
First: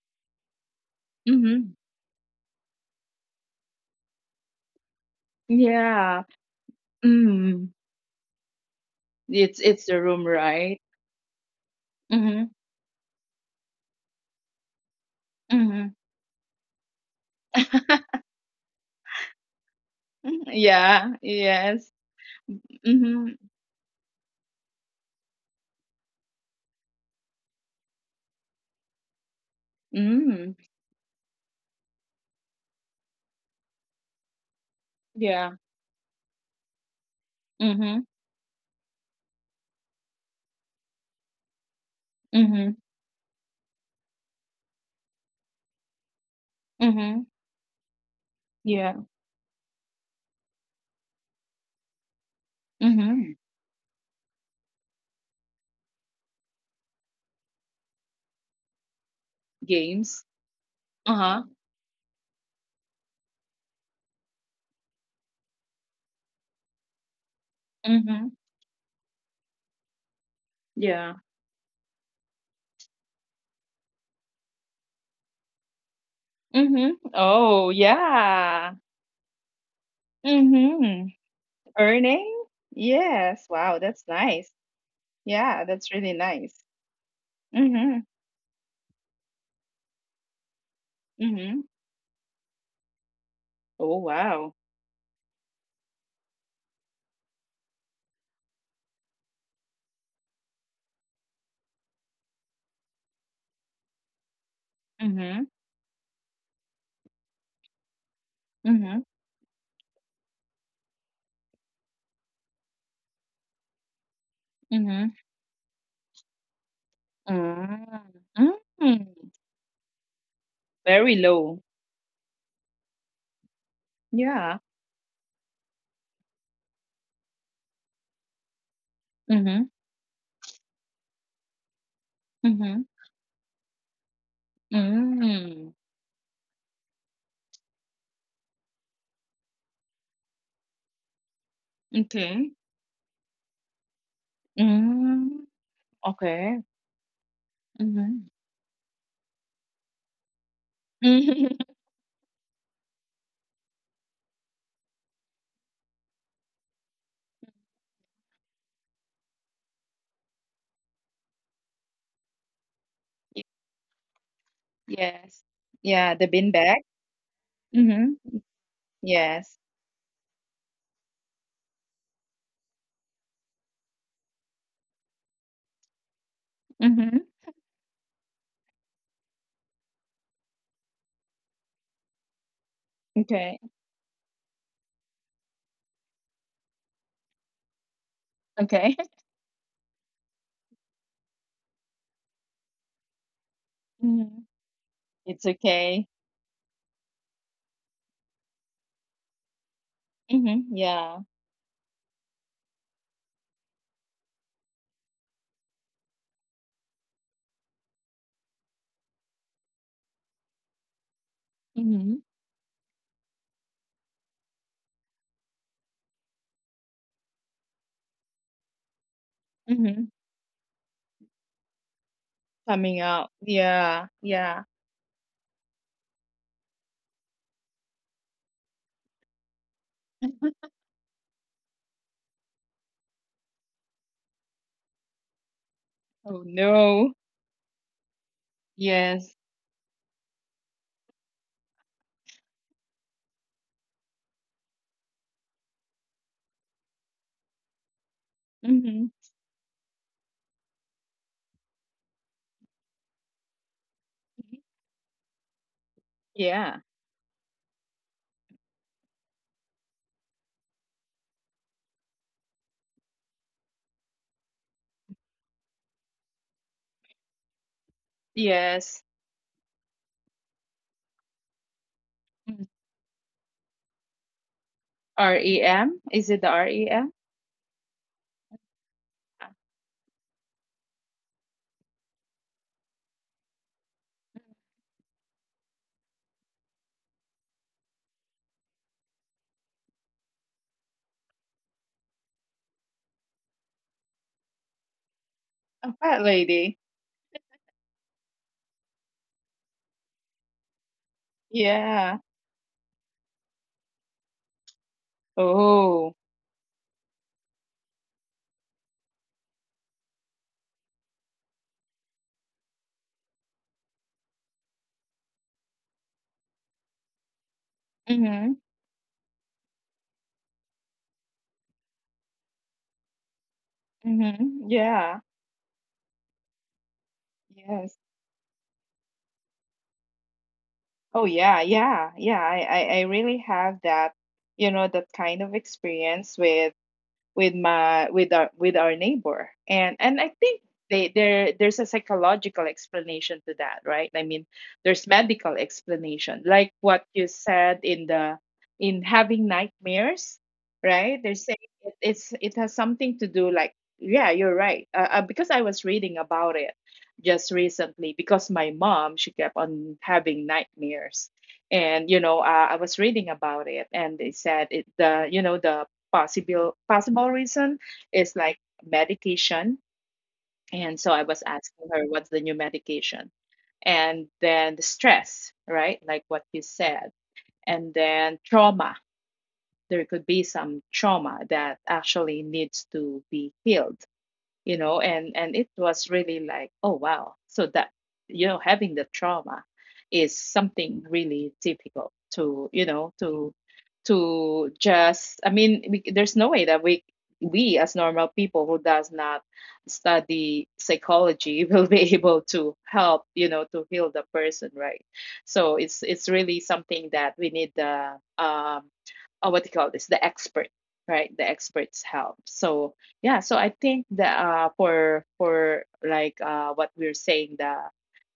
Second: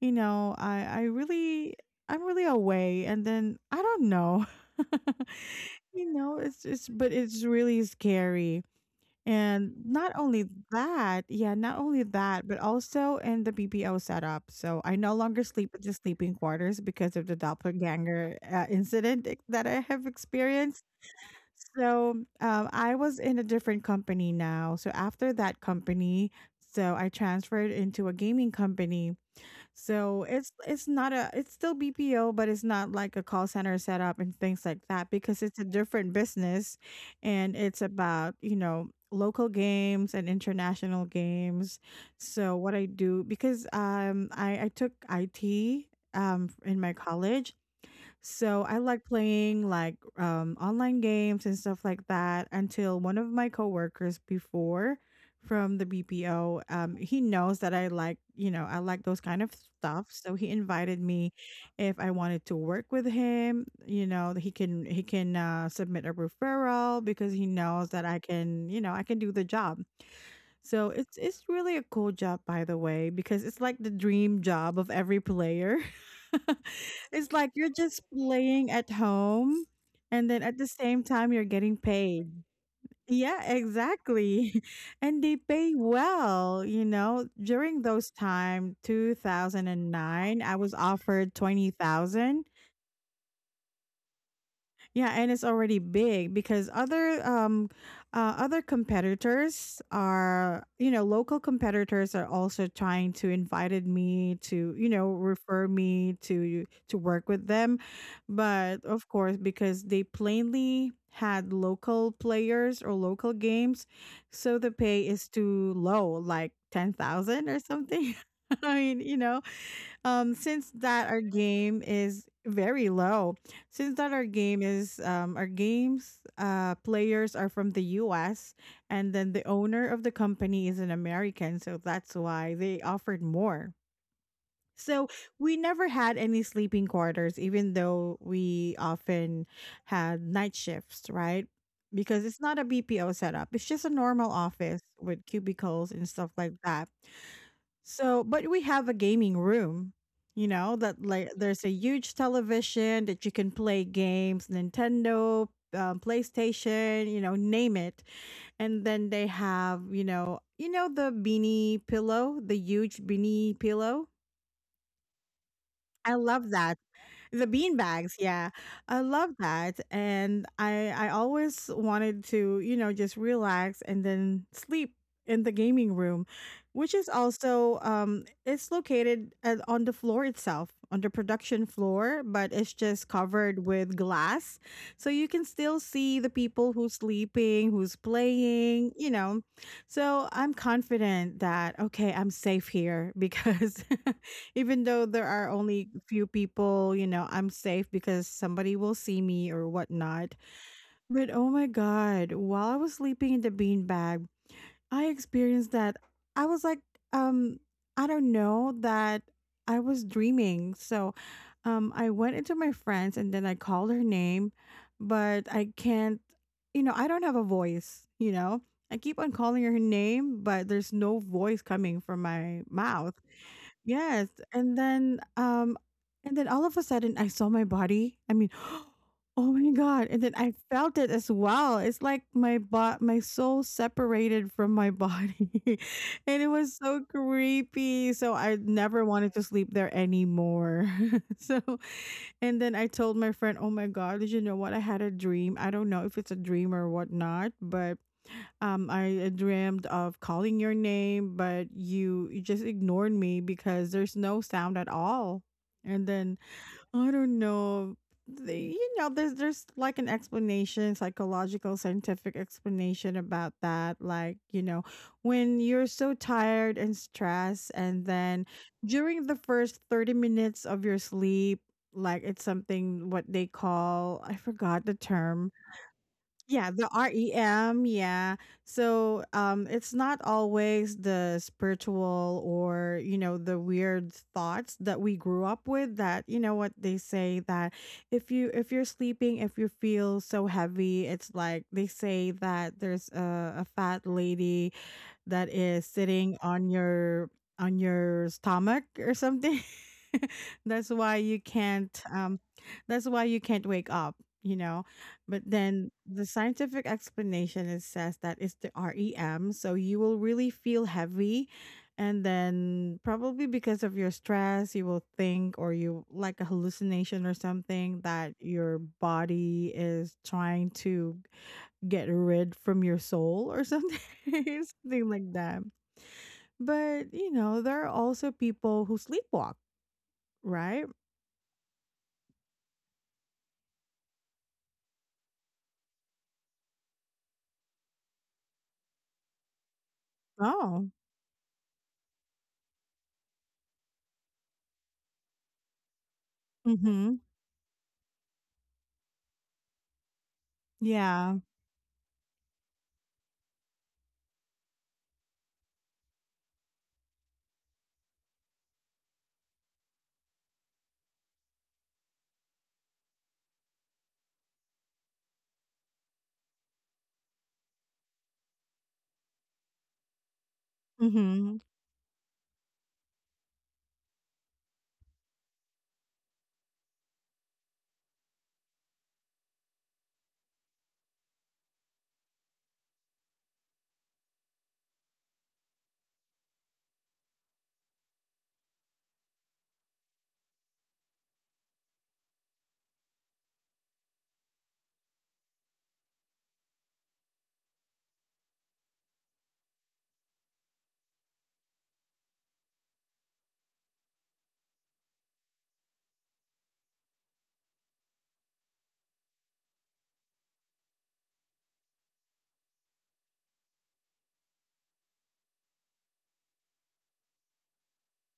A: You know, I, I
B: Mhm.
A: really, I'm really away. And then I don't know. You
B: Yeah.
A: know, it's it's but it's
B: Mm.
A: really scary.
B: It's
A: And
B: it's the
A: not
B: room,
A: only
B: right?
A: that, yeah, not only that,
B: Mhm.
A: but also in the B P O setup. So I no longer sleep at the
B: Mhm.
A: sleeping quarters because of the doppelganger uh, incident ex- that I have experienced.
B: Yeah. Yes.
A: So um, I was in
B: Mhm.
A: a different company now. So after that company, so I transferred into a gaming company. So it's
B: Mm.
A: it's not a it's still B P O, but it's not like a call center setup and things like that, because it's
B: Yeah.
A: a different business, and it's
B: Mhm.
A: about, you know, local games and international games. So what
B: Mhm.
A: I do, because um I, I took I T um in my
B: Mhm.
A: college, so I
B: Yeah.
A: like playing like um online games and stuff like that, until one of
B: Mhm.
A: my coworkers before from the B P O, um he knows that I like, you know, I like those kind of stuff.
B: Games.
A: So he invited me
B: Uh-huh.
A: if I wanted to work with him. You know, he can he can uh submit a referral because he knows that I
B: Mhm.
A: can, you know, I can do the job. So it's
B: Yeah.
A: it's really a cool job by the way, because it's like the dream job of every player.
B: Mhm.
A: It's like you're
B: Oh,
A: just playing
B: yeah.
A: at home, and then at the same
B: Mhm.
A: time you're getting paid.
B: Earning?
A: Yeah,
B: Yes. Wow, that's nice.
A: exactly. And they
B: Yeah,
A: pay
B: that's really
A: well,
B: nice.
A: you know. During
B: Mhm.
A: those time, two thousand nine, I was offered
B: Mhm.
A: twenty thousand,
B: Oh, wow.
A: yeah, and it's already big because other um uh, other competitors are, you know, local competitors are also trying to invited me to, you know,
B: Mhm.
A: refer me to to work with them. But of
B: Mhm.
A: course, because they plainly had local players or local games, so the pay
B: Mhm.
A: is too low, like ten thousand or
B: Mm.
A: something. I mean, you
B: Mm.
A: know, um, since that
B: Very
A: our
B: low.
A: game is very low, since that our
B: Yeah.
A: game is um, our games, uh, players are from the U S, and then the
B: Mhm.
A: owner of the company is an American, so that's why they
B: Mhm.
A: offered more. So we
B: Mm.
A: never had any sleeping quarters, even though we often had night shifts, right? Because it's
B: Okay.
A: not a B P O setup; it's just a normal office with
B: Mm.
A: cubicles and stuff like
B: Okay.
A: that. So,
B: Mhm.
A: but we have a gaming room, you know, that like
B: Y-
A: there's a huge television that you can play games, Nintendo, um, PlayStation, you know, name it. And then they have, you know, you know the beanie pillow, the huge beanie pillow.
B: Yes. Yeah,
A: I
B: the bin
A: love that.
B: bag.
A: The bean
B: Mhm.
A: bags, yeah. I love
B: Yes.
A: that. And I I always wanted to, you know, just relax and then sleep in the gaming room, which is
B: Mhm.
A: also um it's located at, on the floor itself, on the production floor, but it's just
B: Okay.
A: covered with glass. So you can still see the people who's sleeping, who's playing,
B: Okay.
A: you know. So I'm confident that okay, I'm safe here because
B: Mhm.
A: even though there
B: It's
A: are only
B: okay.
A: few people, you know, I'm safe because somebody will see me or whatnot.
B: Mhm. Yeah.
A: But oh my God, while I was sleeping in the beanbag, I experienced that. I was like, um, I don't know that I was dreaming. So um, I
B: Mhm.
A: went into my friends and then I called her name, but I can't, you know, I don't have a voice, you know. I keep on calling her
B: Mhm.
A: name, but there's no voice coming from my
B: Coming
A: mouth.
B: out. Yeah,
A: Yes,
B: yeah.
A: and then um and then all of a sudden I saw my body. I mean, oh my god. And then I felt it as well. It's like my bo- my soul separated from my body. and
B: Oh
A: it was so
B: no.
A: creepy. So I never wanted
B: Yes.
A: to sleep there anymore. so and then I told my friend, "Oh my god, did you know what? I had a dream. I don't know if it's a dream or whatnot, but um
B: Mm-hmm.
A: I dreamed of calling your name, but you you just ignored me because there's no sound at all." And then
B: Yeah.
A: I don't know, the- you know, there's there's like an explanation, psychological, scientific explanation about that. Like you know, when you're so tired and stressed, and then
B: Yes.
A: during the first thirty minutes of your sleep. Like it's
B: Mm.
A: something what they call, I forgot the term.
B: REM? Is it the
A: Yeah,
B: R
A: the
B: E M?
A: R E M, yeah. So
B: A
A: um it's not always the spiritual or, you know, the weird thoughts that we grew up with, that, you know, what they say, that if you if you're sleeping, if you feel so heavy, it's like they say that there's a, a fat lady that is
B: fat
A: sitting on
B: lady.
A: your on your stomach or something. that's why you can't
B: Yeah.
A: um that's why you can't wake up, you know. But then
B: Oh.
A: the scientific explanation is, says that it's the R E M, so you will really feel heavy and then probably because of your stress you will think, or you like a hallucination or something, that
B: Mm-hmm.
A: your body is trying to get rid from your soul or something,
B: Mm-hmm.
A: something
B: Yeah.
A: like that. But you know, there are
B: Yes.
A: also people who sleepwalk, right?
B: Oh yeah, yeah, yeah. I, I, I really have that, you know, that kind of experience with with my with our with our neighbor and and I think
A: Oh,
B: they there there's a psychological explanation to that, right? I mean, there's medical explanation like what
A: mm-hmm.
B: you said in the in having nightmares, right?
A: Yeah,
B: They're saying it, it's it has something to do, like, yeah, you're right, uh, uh, because I was reading about it just recently because my mom she kept on having nightmares. And you know, uh, I was reading about it and they said it the you know the possible possible reason is like medication. And so I was
A: mm-hmm.
B: asking her what's the new medication. And then the stress, right, like what you said, and then trauma. There could be some trauma that actually needs to be healed, you know. And and it was really like, oh wow, so that, you know, having the trauma is something really difficult to, you know to to just, I mean, we, there's no way that we we as normal people who does not study psychology will be able to help, you know, to heal the person, right? So it's it's really something that we need the, um uh, what do you call this, the expert, right? The experts help. So yeah, so I think that, uh for for like, uh what we are saying, the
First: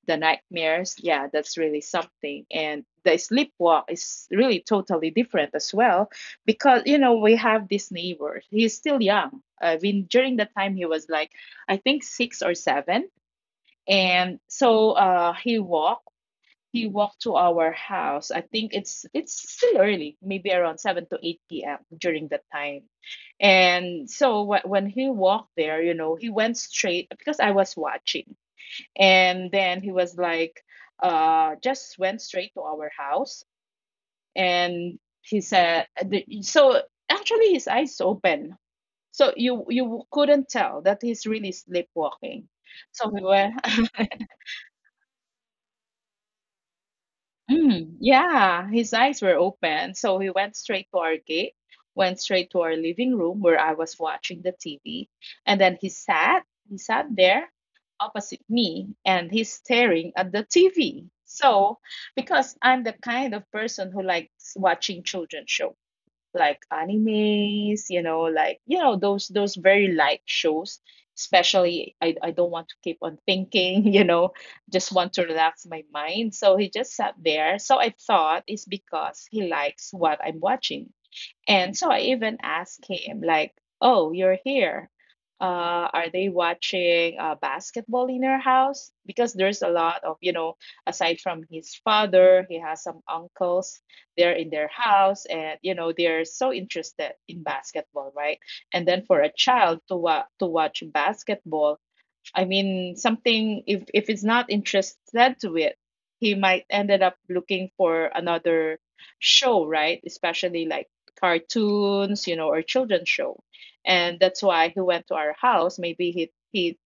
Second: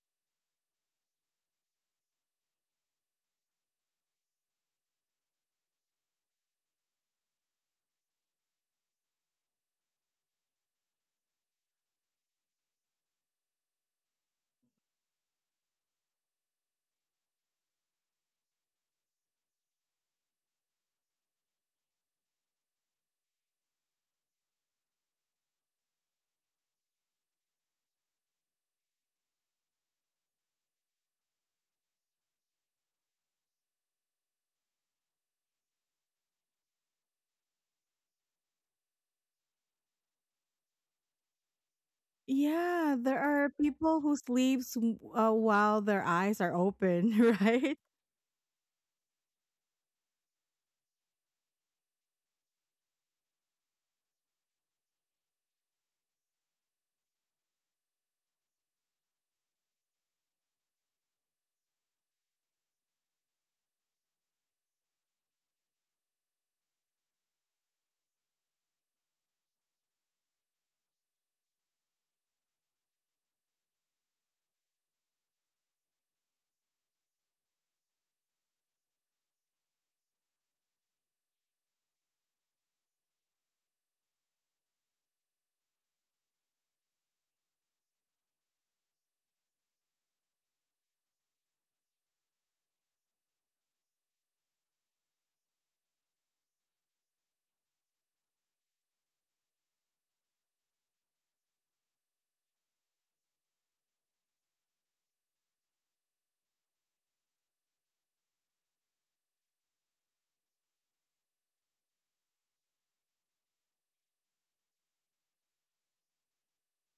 B: the nightmares, yeah, that's really something. And the sleepwalk is really totally different as well because you know we have this neighbor. He's still young. I mean, during the time he was like, I think, six or seven. And so uh he walked he walked to our house. I think it's it's still early, maybe around seven to eight p m during that time. And so wh- when he walked there, you know, he went straight because I was watching. And then he was like, uh, just went straight to our house. And he said, the- so actually his eyes open. So you you couldn't tell that he's really sleepwalking.
A: Yeah.
B: So
A: There
B: we were
A: are people who sleeps w- uh, while their eyes are open, right?
B: mm, yeah, his eyes were open, so he went straight to our gate, went straight to our living room where I was watching the T V, and then he sat, he sat there opposite me, and he's staring at the T V. So, because I'm the kind of person who likes watching children's show, like animes, you know, like, you know those those very light shows. Especially, I I don't want to keep on thinking, you know, just want to relax my mind. So he just sat there. So I thought it's because he likes what I'm watching. And so I even asked him, like, oh, you're here. Uh, are they watching uh, basketball in your house? Because there's a lot of, you know, aside from his father, he has some uncles there in their house, and you know they're so interested in basketball, right? And then for a child to wa- to watch basketball, I mean, something if if it's not interested to it, he might ended up looking for another show, right? Especially like cartoons, you know, or children's show. And that's why he went to our house. Maybe he he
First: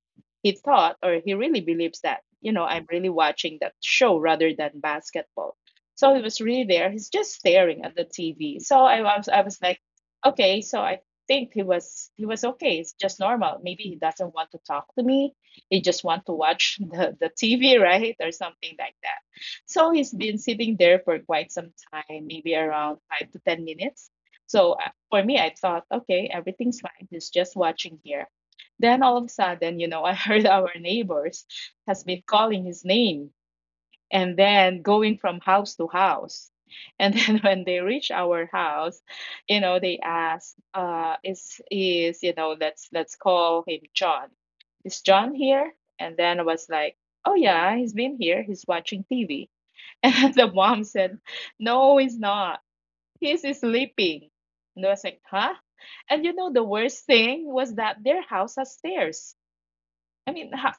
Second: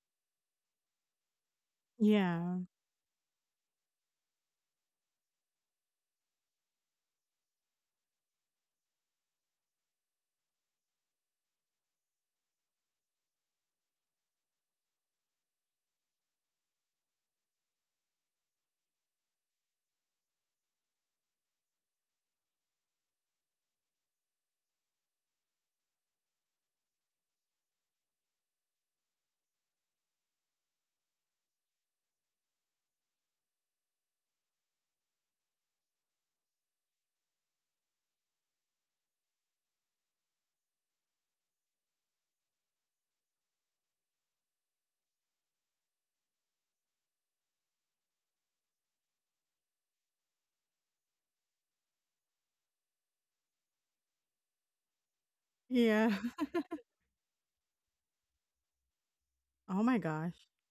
B: he thought or he really believes that, you
A: Yeah,
B: know, I'm really watching that show rather than basketball. So he was really there. He's just staring at the T V. So I was I was like, okay, so I think he was he was okay. It's just normal. Maybe he doesn't want to talk to me, he just want to watch the, the T V, right? Or something like that. So he's been sitting there for quite some time, maybe around five to ten minutes. So uh, for me, I thought, okay, everything's fine. He's just watching here. Then all of a sudden, you know, I heard our neighbors has been calling his name and then going from house to house. And then when they reach our house, you know, they ask, uh, is is, you know, let's let's call him John. Is John here? And then I was like, oh yeah, he's been here, he's watching T V. And the mom said, no, he's not. He's sleeping. And I was like, huh?
A: yeah.
B: And you know the worst thing was that their house has stairs.
A: Oh my
B: I
A: gosh.
B: mean, how,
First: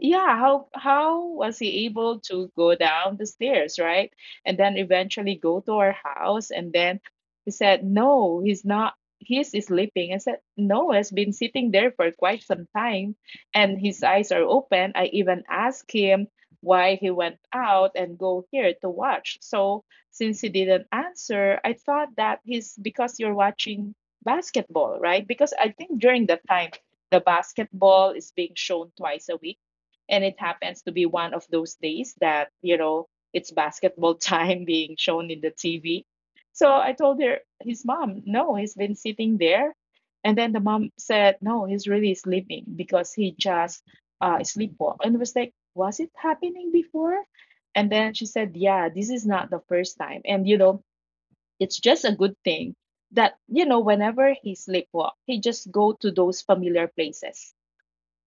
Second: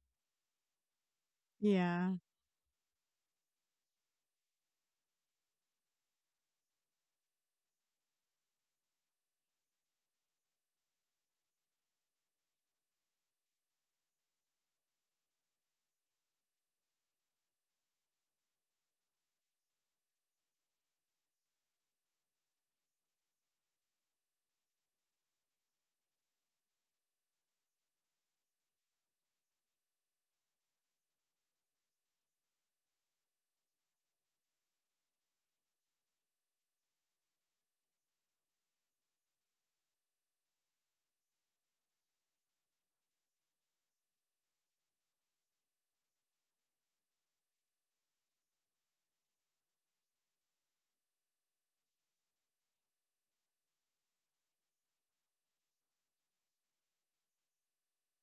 B: yeah, how how was he
A: Yeah.
B: able to go down the stairs, right? And then eventually go to our house. And then he said, no, he's not. He's sleeping. I said, no, he has been sitting there for quite some time, and his eyes are open. I even asked him why he went out and go here to watch. So since he didn't answer, I thought that he's because you're watching basketball, right? Because I think during that time the basketball is being shown twice a week and it happens to be one of those days that you know it's basketball time being shown in the T V. So I told her his mom, no, he's been sitting there, and then the mom said, no, he's really sleeping because he just uh sleepwalked. And I was like, was it happening before? And then she said, yeah, this is not the first time. And you know, it's just a good thing that you know whenever he sleepwalk he just go to those familiar places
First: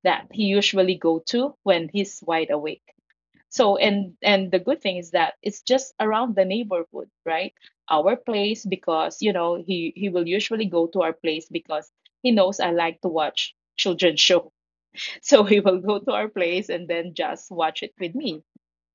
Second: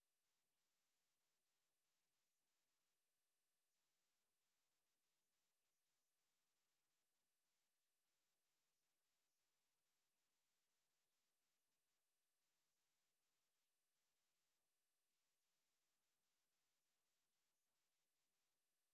B: that he usually go to when he's wide awake. So and and the good thing is that it's just around the neighborhood, right? Our place, because you know he he will usually go to our place because he knows I like to watch children's show so he will go to our place and then just watch it with me,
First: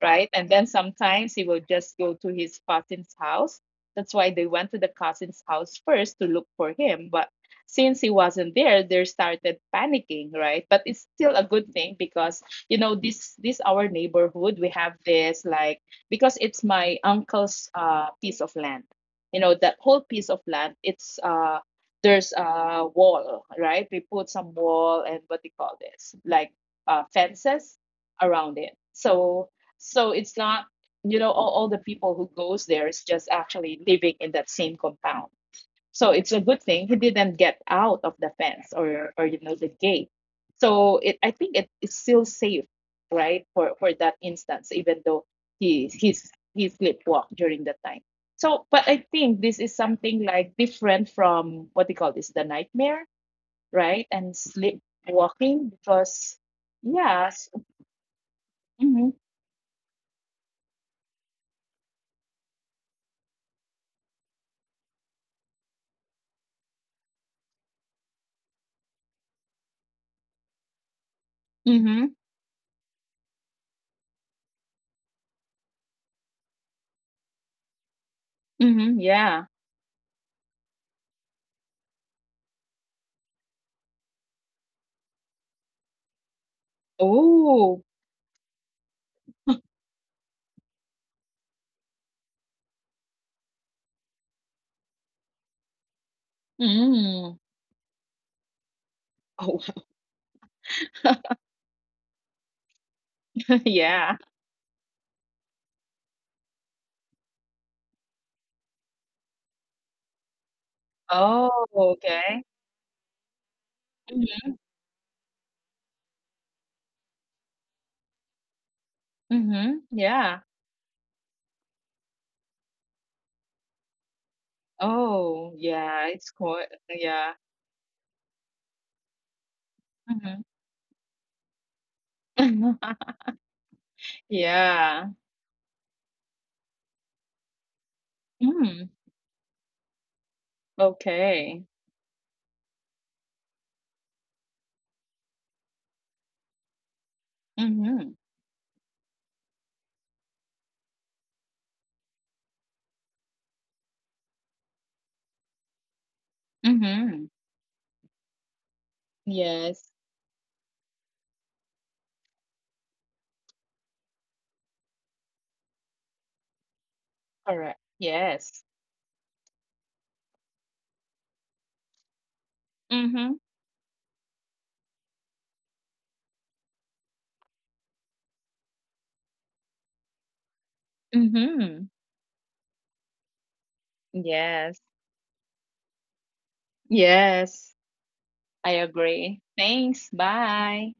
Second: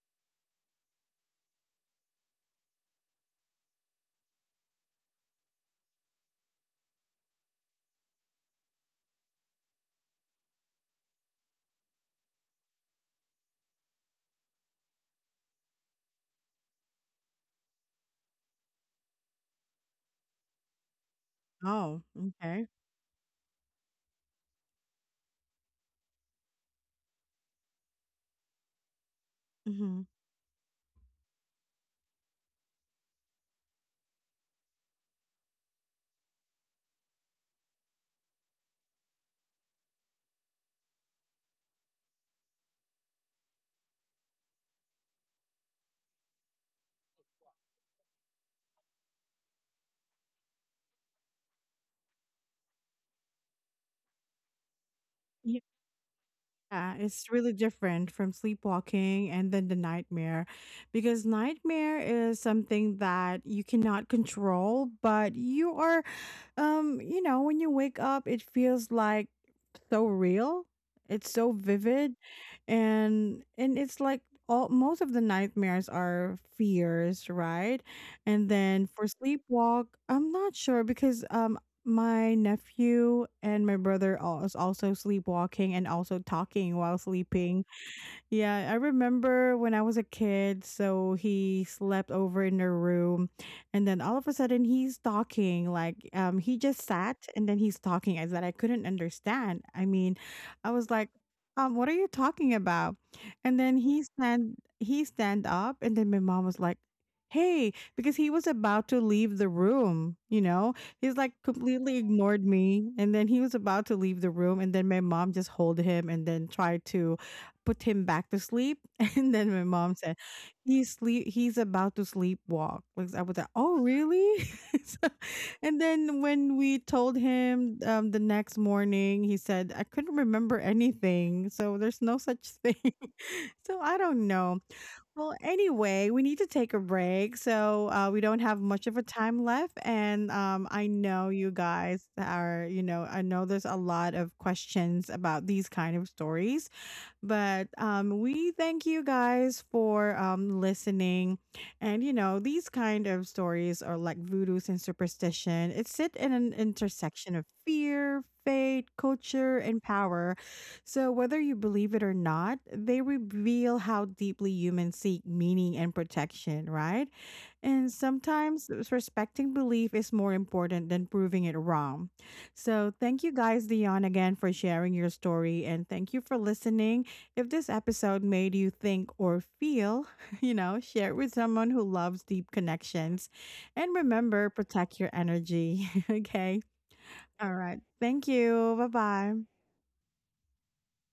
B: right? And then sometimes he will just go to his cousin's house. That's why they went to the cousin's house first to look for him. But since he wasn't there, they started panicking, right? But it's still a good thing because you know this this our neighborhood we have this, like, because it's my uncle's, uh, piece of land. You know that whole piece of land, it's uh
A: Oh,
B: there's
A: okay.
B: a wall, right? We put some wall and what do you call this? Like, uh, fences around it. So
A: Mm-hmm.
B: so it's not, you know, all, all the people who goes there is just actually living in that same compound, so it's a good thing he didn't get out of the fence or or you know the gate. So it I think it is still safe, right, for for that instance, even though he he's he sleepwalked during that time. So but I think this is something like different from what they call this the nightmare, right? And sleepwalking because
A: Yeah, it's
B: yes.
A: really different from
B: Mm-hmm.
A: sleepwalking and then the nightmare, because nightmare is something that you cannot control, but you are, um, you know, when you wake up, it feels like so real. It's so vivid,
B: Mm-hmm.
A: and and it's like all most of the nightmares are fears, right? And then
B: Mm-hmm.
A: for
B: Yeah.
A: sleepwalk, I'm not sure, because um my nephew and my brother al- is also sleepwalking and also talking while sleeping.
B: Oh.
A: Yeah, I remember when I was a kid, so he slept over in their room and then all of a sudden he's talking, like um he just sat
B: Mm.
A: and then he's talking as that I couldn't understand. I mean, I was like, um, what are you talking about? And
B: Oh
A: then he
B: yeah.
A: stand he stand up and then my mom was like, hey, because he was about to leave the room, you know? He's like
B: Oh,
A: completely ignored
B: okay.
A: me and then he was about to leave the room, and
B: Mm-hmm.
A: then my mom just hold him and then tried to put him back to sleep. And then my mom
B: Mhm,
A: said,
B: yeah.
A: he's sleep he's about to sleepwalk. Like I was like, oh really? so,
B: Oh,
A: and then
B: yeah, it's
A: when we
B: quite,
A: told
B: yeah.
A: him um, the next morning, he said, I couldn't remember
B: Mhm.
A: anything. So there's no such thing. so I don't know.
B: Yeah.
A: Well, anyway, we need to take a break. So uh, we don't have much of a
B: Mm,
A: time left. And um, I know you
B: okay.
A: guys are, you know, I know there's a lot of questions about these kind of stories. But um,
B: Mhm,
A: we thank you guys for um, listening. And you know, these kind of stories are like voodoos and superstition. It sit in an intersection
B: mhm.
A: of fear, fate, culture, and
B: Yes,
A: power. So whether you believe it or not, they reveal how deeply humans seek meaning and protection, right?
B: correct.
A: And sometimes,
B: Yes.
A: s- respecting belief is more important than proving it wrong. So, thank you
B: Mhm,
A: guys, Dion, again for sharing your story. And thank you for listening. If this episode made you think or feel, you know, share it with someone who
B: mhm.
A: loves deep connections. And remember,
B: Yes.
A: protect your energy. okay. All right.
B: Yes,
A: Thank you.
B: I
A: Bye
B: agree.
A: bye.
B: Thanks, bye.